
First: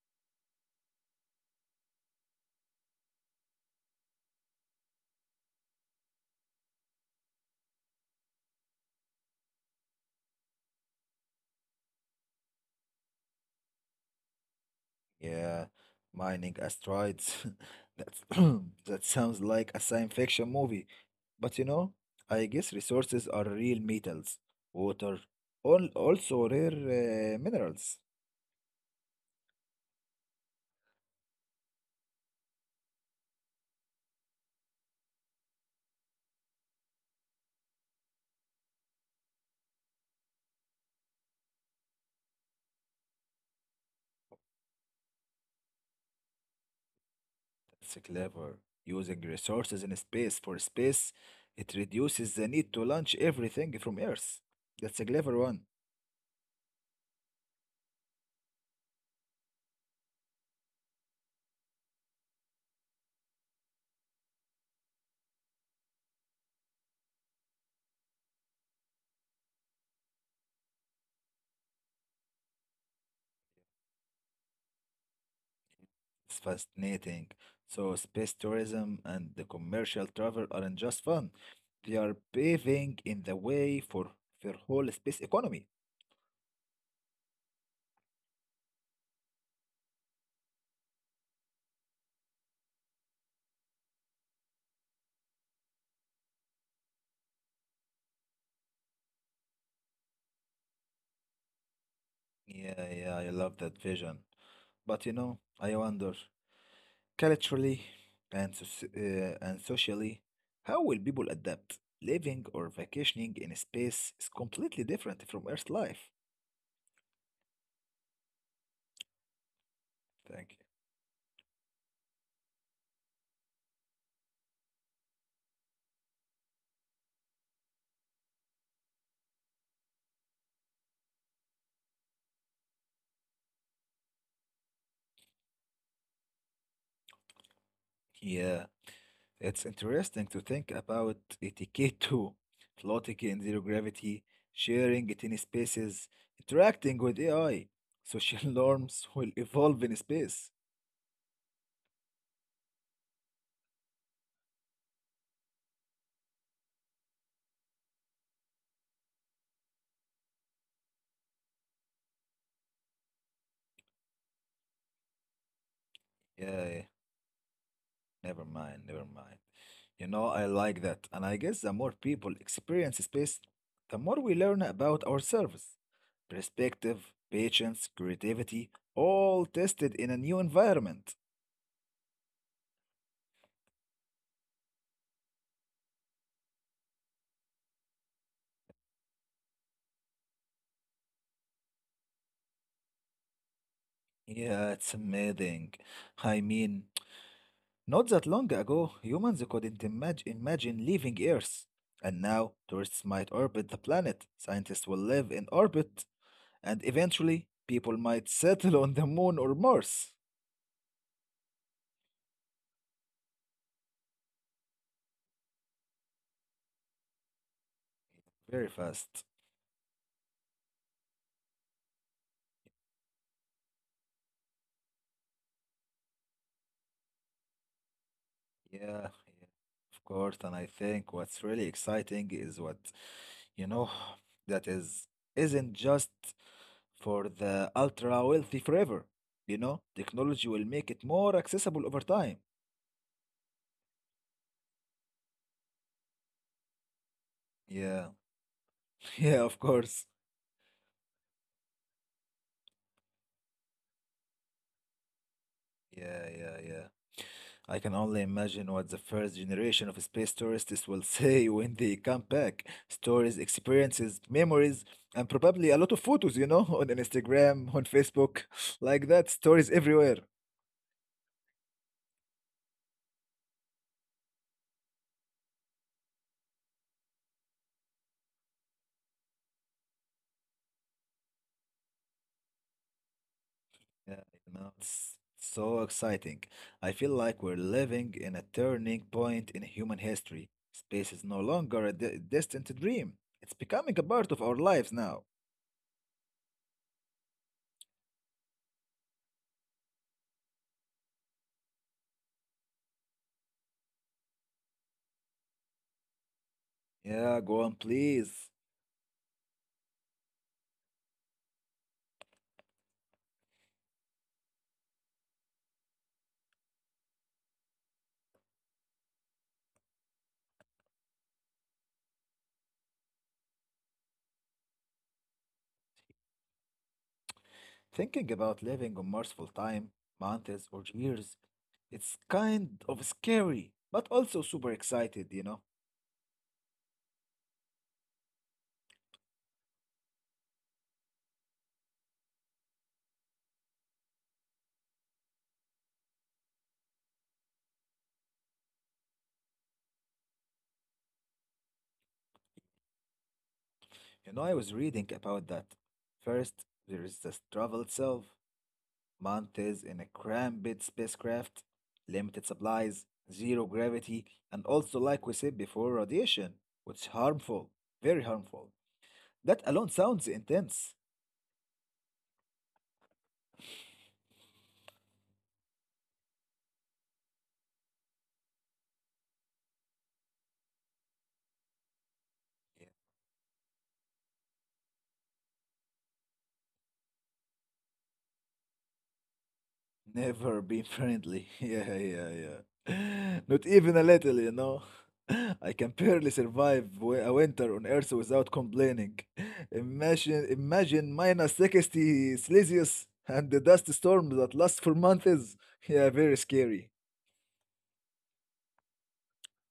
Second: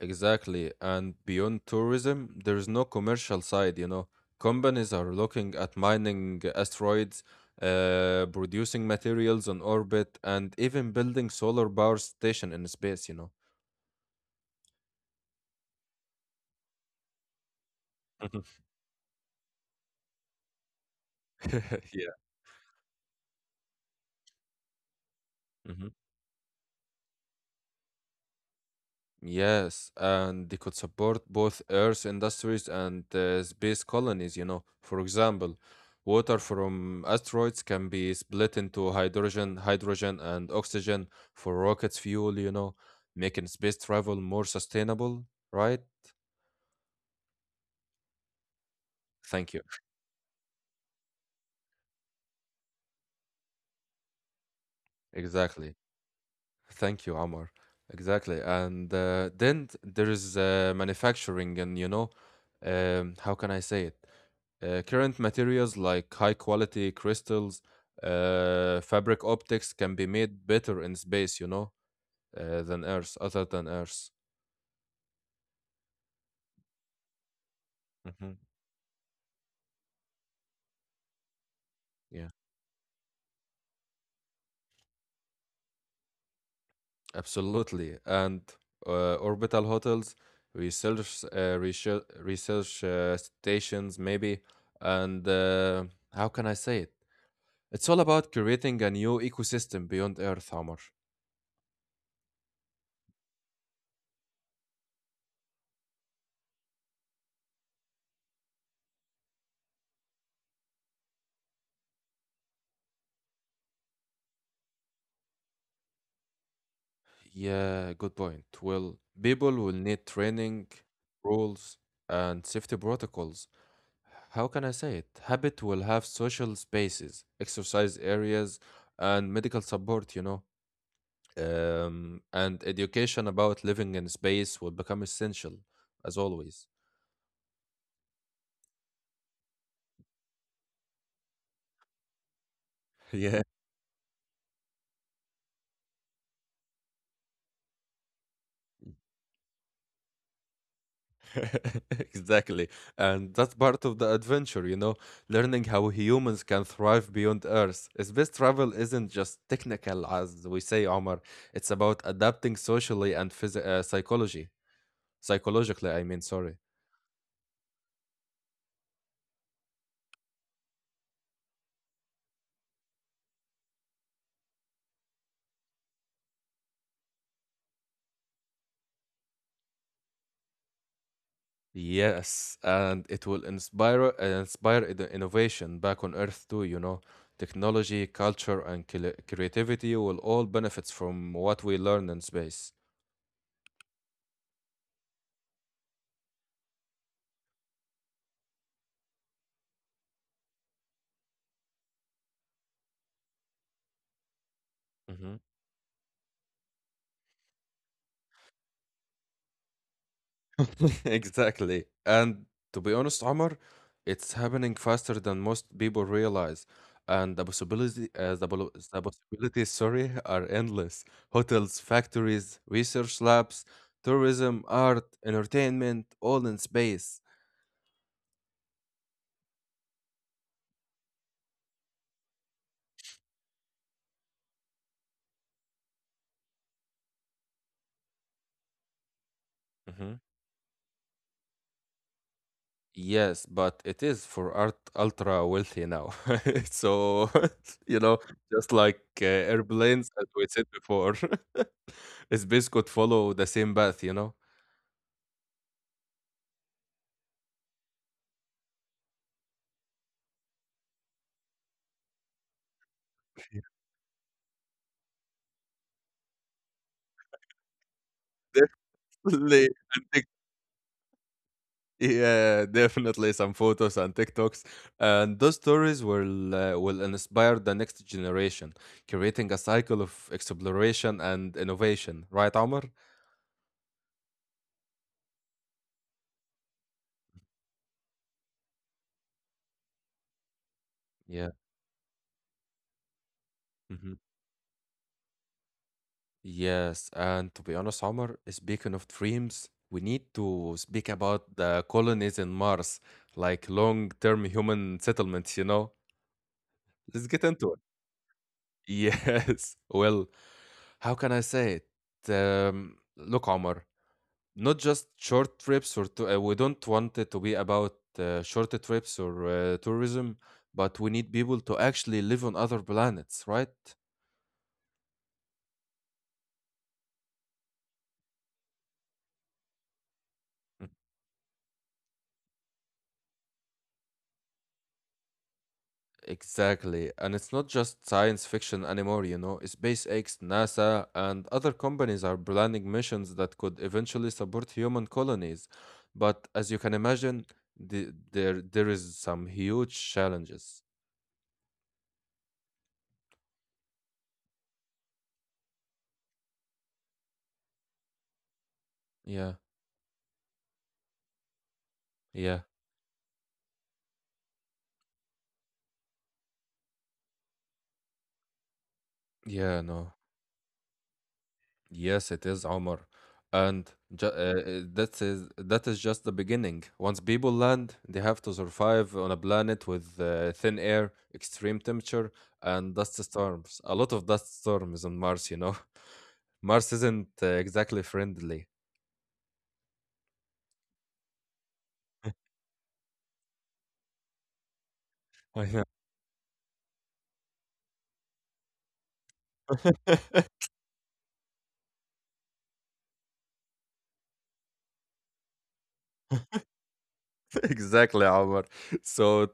Exactly. And beyond tourism, there is no commercial side, you know. Companies are looking at mining asteroids, producing materials on orbit, and even building solar power station in space, you
Yeah, mining asteroids. That's,
know.
that sounds like a science fiction movie. But you know, I guess resources are real metals, water,
Mhm.
also rare minerals.
Yes, and they could support both Earth industries and space colonies, you know. For example, water from asteroids can be split into hydrogen, and oxygen for rockets fuel, you know, making space travel more sustainable, right?
It's clever. Using
Thank you.
resources in space for space, it reduces the need to launch everything from Earth. That's a clever
Exactly.
one.
Thank you, Amar. Exactly. And there is manufacturing, and you know, how can I say it? Current materials like high quality crystals, fabric optics can be made better in space, you know, other than Earth.
It's fascinating. So,
Hmm.
space tourism and the commercial travel aren't just fun, they
Yeah,
are paving in the way for the whole space economy.
absolutely. And orbital hotels, research stations, maybe. And how can I say it? It's all about creating a new ecosystem beyond Earth, Amr.
Yeah, yeah, I love that vision. But you know, I wonder, culturally and, soci- and socially, how will people adapt? Living or vacationing in space is completely different from Earth life.
Yeah, good point. Well, people will need
Thank
training, rules, and safety protocols. How can I say it? Habit will have social spaces, exercise areas, and medical support, you know. And education about living in space will become essential, as always.
you. Yeah, it's interesting to think about etiquette too. Floating in zero gravity, sharing it in spaces, interacting with AI. Social norms will evolve in space.
Exactly. And that's part of the adventure, you know, learning how humans can thrive beyond Earth. Space travel isn't just technical, as we say, Omar. It's about adapting socially and phys- psychology. Psychologically, I mean, sorry.
Yeah, yeah. Never mind, never mind. You know, I like that. And I guess the more people experience space, the more we learn about ourselves. Perspective, patience, creativity, all tested in a new environment.
Yes, and it will inspire the innovation back on Earth too, you know. Technology, culture, and creativity will all benefit from what we learn in space.
Yeah, it's amazing. I mean, not that long ago, humans couldn't imagine leaving Earth. And now, tourists might orbit the planet, scientists will live in
Hmm.
orbit, and eventually, people might settle on the moon or Mars.
Exactly. And to be honest, Omar, it's happening faster than most people realize. And the possibility, the,
Very
pol- the
fast.
possibilities, sorry, are endless. Hotels, factories, research labs, tourism, art, entertainment, all in space.
Yeah, yeah, of course. And I think what's really exciting is what, you know, that is isn't just for the ultra wealthy forever. You know, technology will make it more accessible over time.
Yes, but it is for art ultra wealthy now. So, you
Yeah,
know, just like
yeah, of course.
airplanes, as we said before, space could follow the same path, you know?
Yeah, yeah, yeah. I can only imagine what the first generation of space tourists will say when they come back. Stories, experiences, memories, and probably a lot of photos, on Instagram, on Facebook, like that. Stories
Definitely. and
everywhere.
Tik- Yeah, definitely some photos and TikToks. And those stories will inspire the next generation, creating a cycle of exploration and innovation. Right, Omar?
Yeah, you know, it's so exciting. I feel like we're living in a turning point in human history. Space is no
Yeah.
longer a distant dream, it's becoming a part of our lives now.
Yes, and to be honest, Omar, speaking of dreams, we need to speak about the colonies in Mars, like long-term human settlements, you know?
Yeah,
Let's
go
get
on,
into it.
please.
Yes. Well, how can I say it? Look, Omar, not just short trips we don't want it to be about short trips or tourism, but we need people to actually live on other planets, right?
Thinking about living on Mars full time, months or years, it's kind of scary, but also super excited.
Exactly. And it's not just science fiction anymore, you know. SpaceX, NASA, and other companies are planning missions that could eventually support human colonies. But as you can imagine, there is some huge challenges.
You know, I was reading about that. First, there is the travel itself.
Yeah,
Months in a cramped spacecraft, limited
yeah,
supplies, zero gravity, and also, like we said before, radiation, which is harmful, very harmful. That alone
yeah,
sounds
no.
intense.
Yes, it is, Omar. That is just the beginning. Once people land, they have to survive on a planet with thin air, extreme temperature, and dust storms. A lot of dust storms on Mars, you know. Mars isn't exactly friendly.
Never be friendly. Yeah, yeah, yeah. Not even a little. I
I
can
know.
barely survive a winter on Earth without complaining. Imagine minus 60 Celsius and the dust storm that lasts for months. Yeah, very scary.
Exactly, Omar. So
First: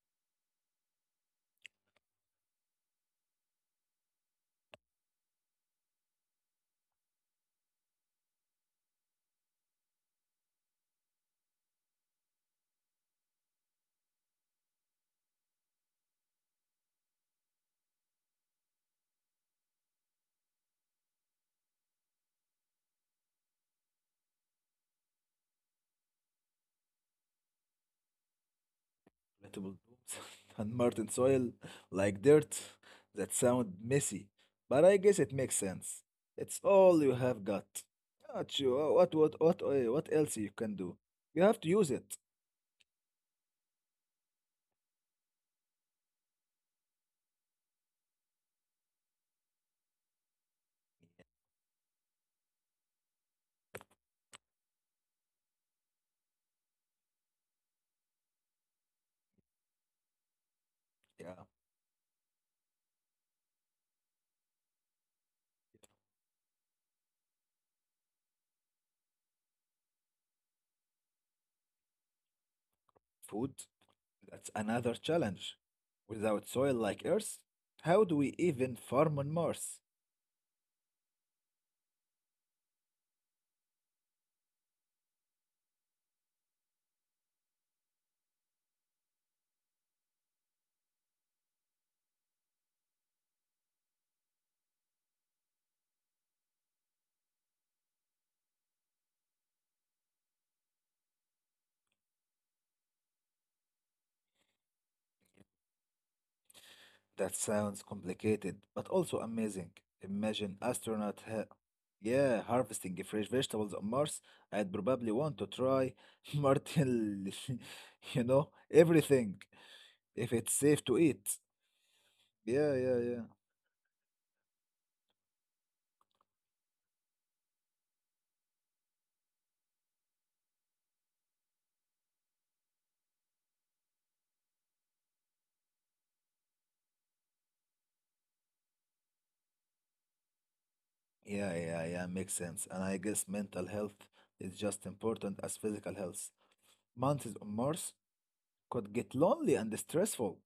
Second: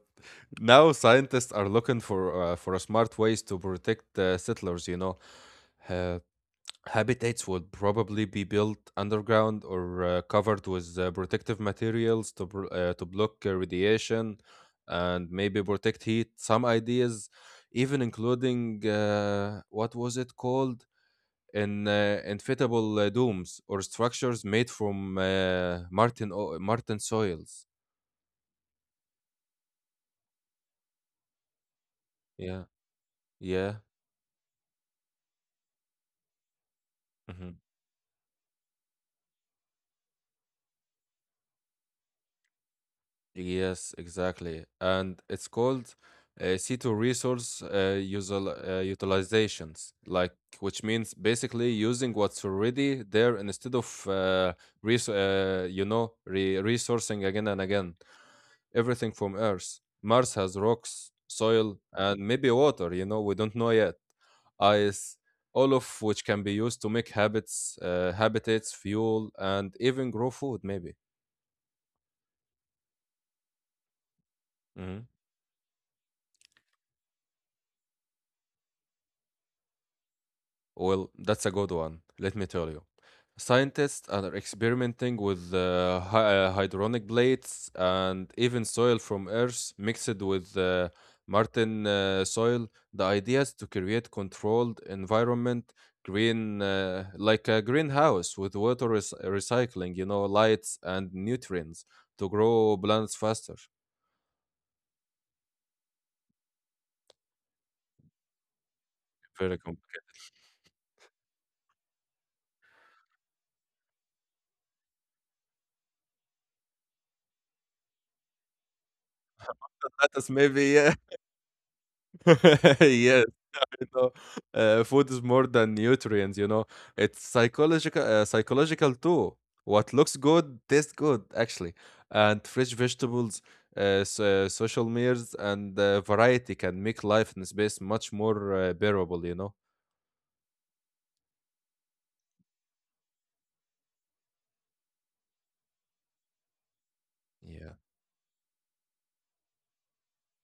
now scientists are looking for smart ways to protect settlers, you know. Uh, Habitats would probably be built underground or covered with protective materials to block radiation and maybe protect heat. Some ideas, even including what was it called? Inflatable domes or structures made from Martin soils.
Vegetable boots and Martin soil like dirt.
Yeah,
That sound
yeah.
messy, but I guess it makes sense. It's all you have
Mhm.
got. Not sure what else you can do? You have to use it.
Yes, exactly. And it's called C2 resource utilizations, like which means basically using what's already there instead of res you know, re resourcing again and again. Everything from Earth. Mars has rocks,
Yeah,
soil, and maybe water, you know, we don't know yet. Ice, all of which can be used to make habitats, fuel, and even grow food, maybe.
food, that's another
Mm-hmm.
challenge. Without soil like Earth, how do we even farm on Mars?
Well, that's a good one, let me tell you. Scientists are experimenting with hydronic plates and even soil from Earth mixed with Martin soil. The idea is to create controlled environment, green like a greenhouse with water recycling, you know, lights and nutrients to grow plants faster.
That sounds complicated, but also
Very
amazing.
complicated.
Imagine astronaut, yeah, harvesting fresh vegetables on Mars. I'd probably want to try martin, everything
That is
if it's
maybe
safe
yeah,
to eat. Yeah, yeah, yeah.
yes. You know, food is more than nutrients, you know. It's psychological too. What looks good tastes good, actually. And fresh vegetables, social meals, and variety can make life in space much more bearable, you know.
Yeah, yeah, yeah, makes sense. And I guess mental health is just important as physical health. Months on
Yeah.
Mars could get lonely and stressful.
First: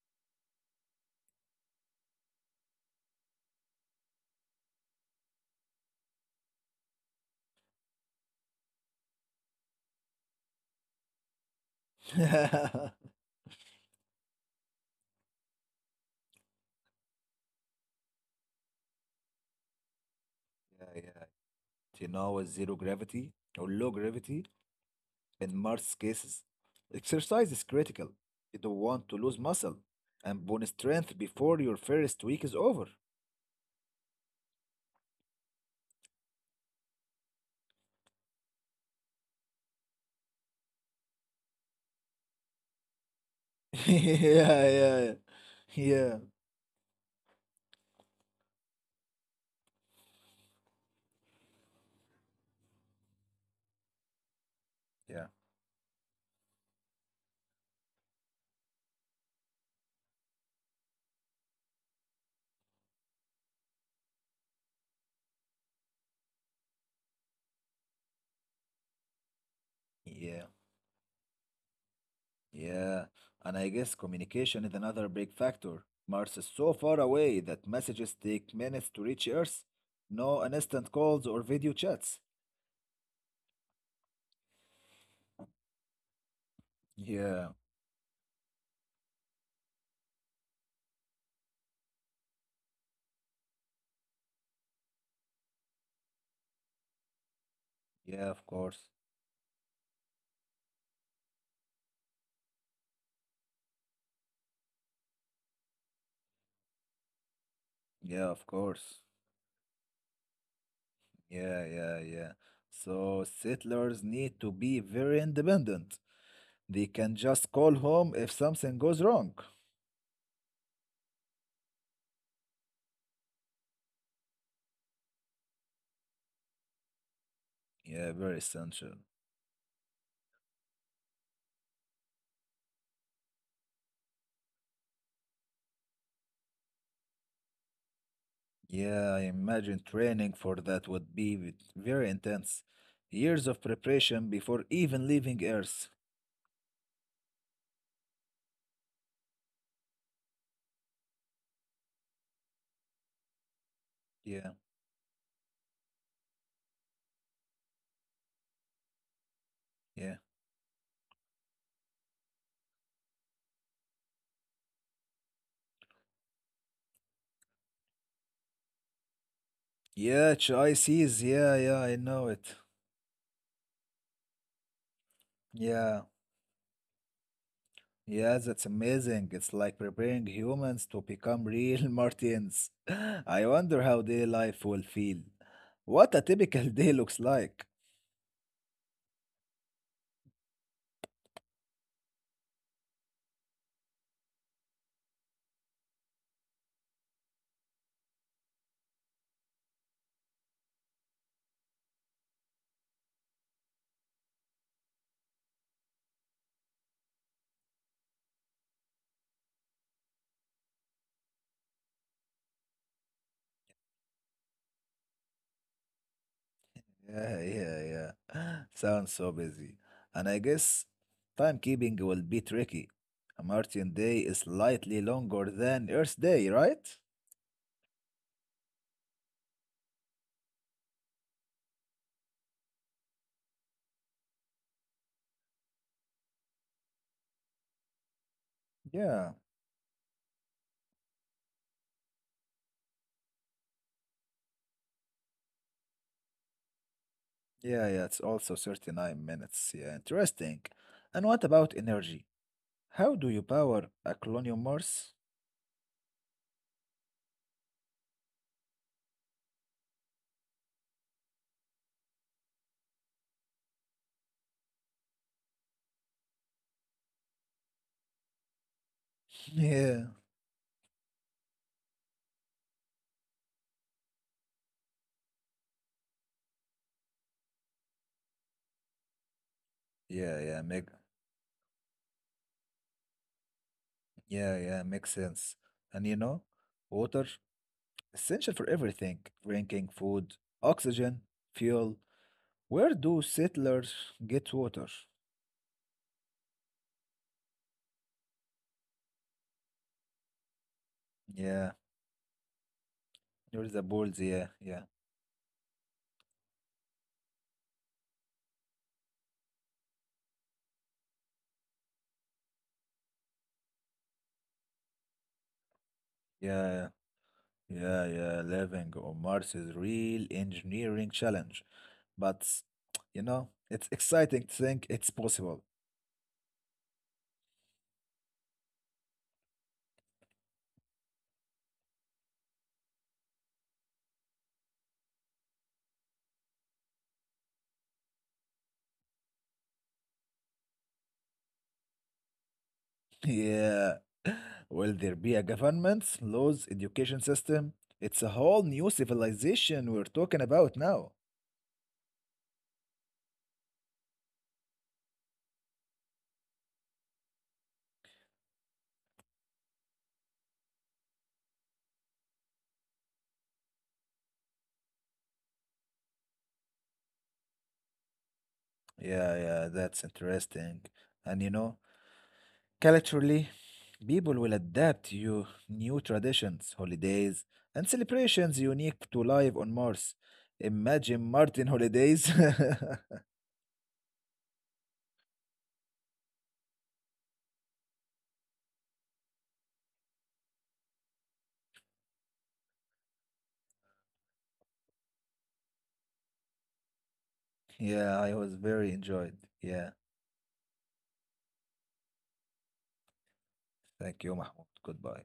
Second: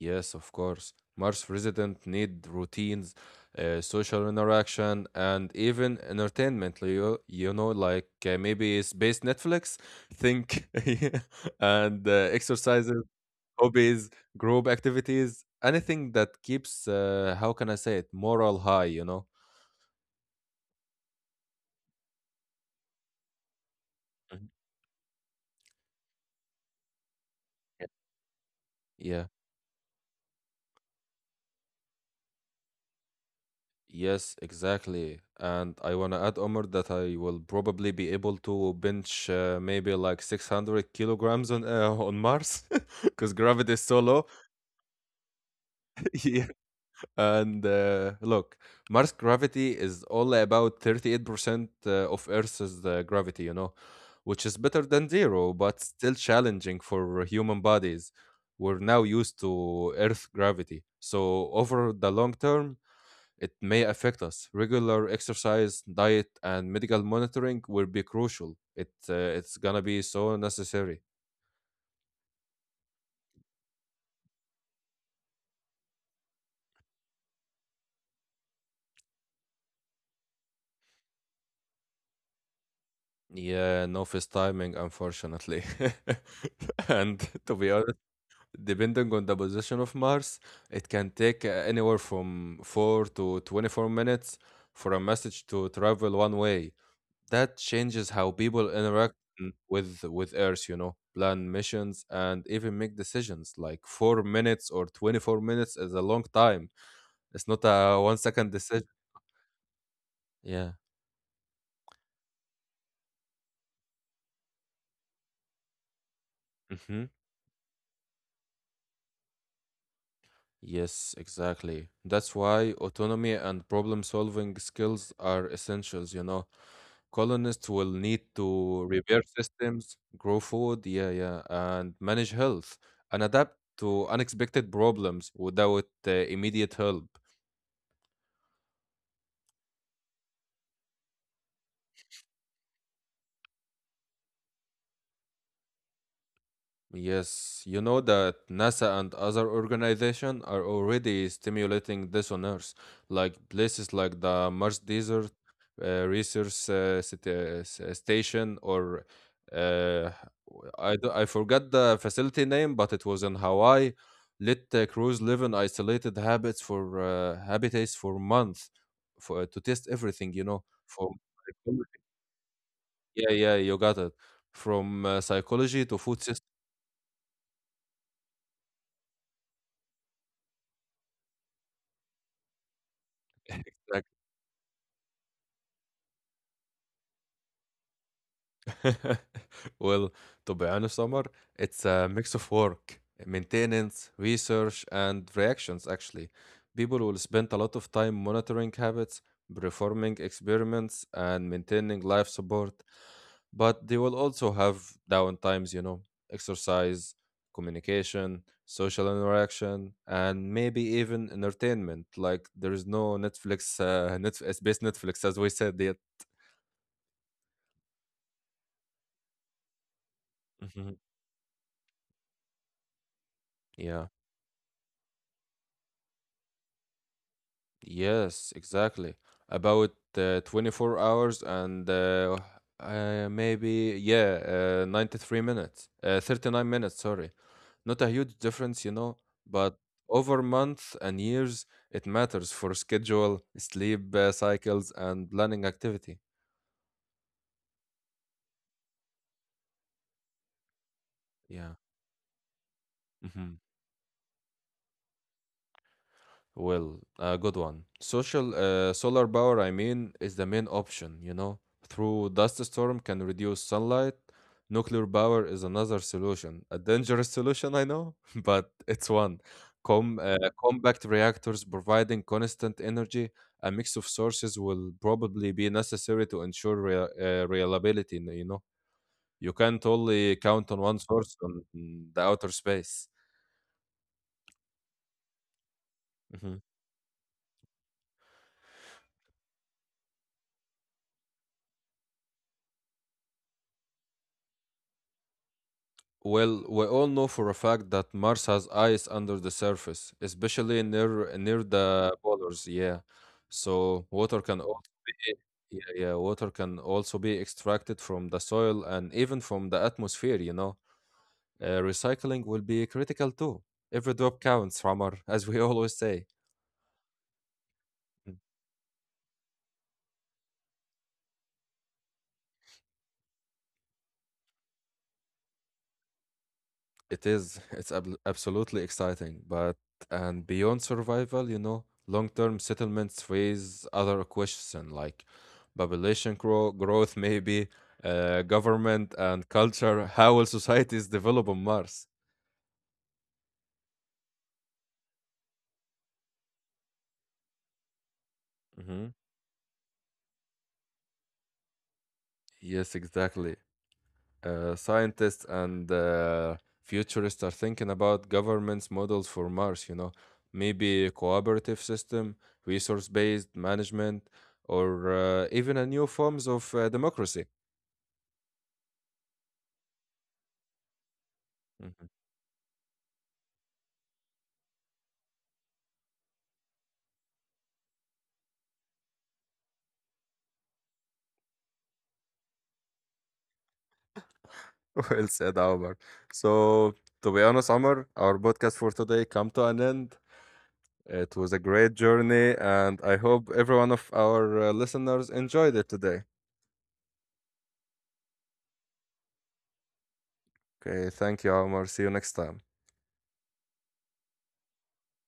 Yes, of course. Mars residents need routines, social interaction, and even entertainment. You know, like maybe space Netflix, think, and
Yeah,
exercises. Hobbies, group activities, anything that keeps, how can I say it, moral high, you know?
yeah. You know, with zero gravity or low gravity,
Mhm.
in most cases, exercise is
Yeah.
critical. You don't want to
Yeah.
lose muscle and bone strength before your first week is over.
Yes, exactly. And I want to add, Omar, that I will probably be able to bench maybe like 600 kilograms on Mars because gravity is
Yeah,
so low.
yeah, yeah, yeah,
And look, Mars gravity is only about 38% of Earth's gravity, you know, which is better than zero, but still challenging for human bodies. We're now used to Earth gravity. So, over the long term, it may affect us. Regular exercise, diet, and medical monitoring will be crucial. It's gonna be so
yeah,
necessary.
yeah. And I guess communication is another big factor. Mars is so far away that messages take minutes to reach Earth. No instant calls or video chats.
Yeah, no timing, unfortunately. And
Yeah.
to be honest, depending on the position of Mars, it can take anywhere from 4 to 24 minutes for a message to travel one way. That changes
Yeah,
how
of
people
course.
interact with Earth, you know, plan missions and even make decisions. Like 4 minutes or 24 minutes is a long time. It's not a 1
Yeah, of
second decision.
course.
Yeah.
Yeah, yeah, yeah. So settlers need to be very independent. They can just call home if something goes wrong.
Yes, exactly. That's why autonomy and problem solving skills are essentials, you know. Colonists will need
Yeah, very
to
essential.
repair systems, grow food, yeah, yeah, and manage health and adapt to unexpected problems without immediate help.
Yeah, I imagine training for that would be very intense. Years of preparation before even leaving Earth.
Yes, you know that NASA and other organizations are already stimulating this on Earth, like places like the Mars
Yeah,
Desert Research Station, or uh,
yeah.
I forgot the facility name, but it was in Hawaii. Let crews live in isolated habits for habitats for months, for to test everything, you know.
Yeah, HICs.
Psychology-
Yeah, yeah, I know it.
yeah, yeah, you got it. From psychology to
Yeah.
food system.
Yeah, that's amazing. It's like preparing humans to become real Martians. I wonder how their life will feel. What a typical day looks like.
Well, to be honest, Omar, it's a mix of work, maintenance, research, and reactions, actually. People will spend a lot of time monitoring habits, performing experiments, and maintaining life support, but they will also have downtimes, you know, exercise, communication, social interaction, and maybe even entertainment. Like there is no Netflix, space Netflix, as we said, yet.
Yeah, yeah, yeah. Sounds so busy. And I guess
Mhm.
timekeeping will be tricky. A Martian
Yeah.
day is slightly longer than Earth day, right?
Yes, exactly. About 24 hours and 93 minutes, 39 minutes, sorry. Not a huge difference, you know,
Yeah,
but over months and years, it matters for schedule, sleep cycles, and planning activity.
yeah, yeah. It's also 39 minutes. Yeah, interesting. And what about
Yeah.
energy? How do you
Mhm.
power a colonial Mars?
Well, a good one. Social Solar power, I mean, is the main option, you know. Through dust storm can reduce sunlight. Nuclear power is another solution. A dangerous solution, I know, but it's one.
Yeah.
Com uh, Compact reactors providing constant energy, a mix of sources will probably be necessary to ensure rea reliability, you know. You can't only
Yeah, yeah,
count on
make
one source on the outer space.
yeah, yeah, makes sense. And you know,
Mm-hmm.
water essential for everything: drinking, food, oxygen, fuel. Where do settlers get water?
Well, we all know for a fact that Mars has ice under the surface, especially near
Yeah,
the polars. Yeah,
there's the
so
balls.
water
Yeah,
can
yeah,
also be yeah, yeah, water can also be extracted from the soil and even from the atmosphere. You know, recycling will be critical too. Every drop counts, Ramar, as we always say.
yeah, yeah, yeah. Living on Mars is real engineering challenge, but you know, it's exciting to think it's possible.
It is. It's absolutely exciting. But and beyond survival, you know, long-term settlements raise other questions like growth, maybe government and culture. How will societies develop on Mars?
Yeah. Will there be a government, laws, education system? It's a whole new
Hmm.
civilization we're talking about now.
Yes, exactly. Scientists and futurists are thinking about governance models for Mars, you know, maybe a cooperative system, resource based management, or even a new forms of democracy.
Yeah, yeah, that's interesting. And you know,
Mhm.
culturally, people will adapt to new traditions, holidays, and celebrations unique to life on Mars. Imagine Martin holidays.
Well said, Omar. So, to be honest, Omar, our podcast for today come to an end. It was a great journey, and I hope every one of our listeners enjoyed it today.
Yeah, I was very enjoyed. Yeah,
Okay, thank you, Omar. See you next time.
thank you, Mahmoud. Goodbye.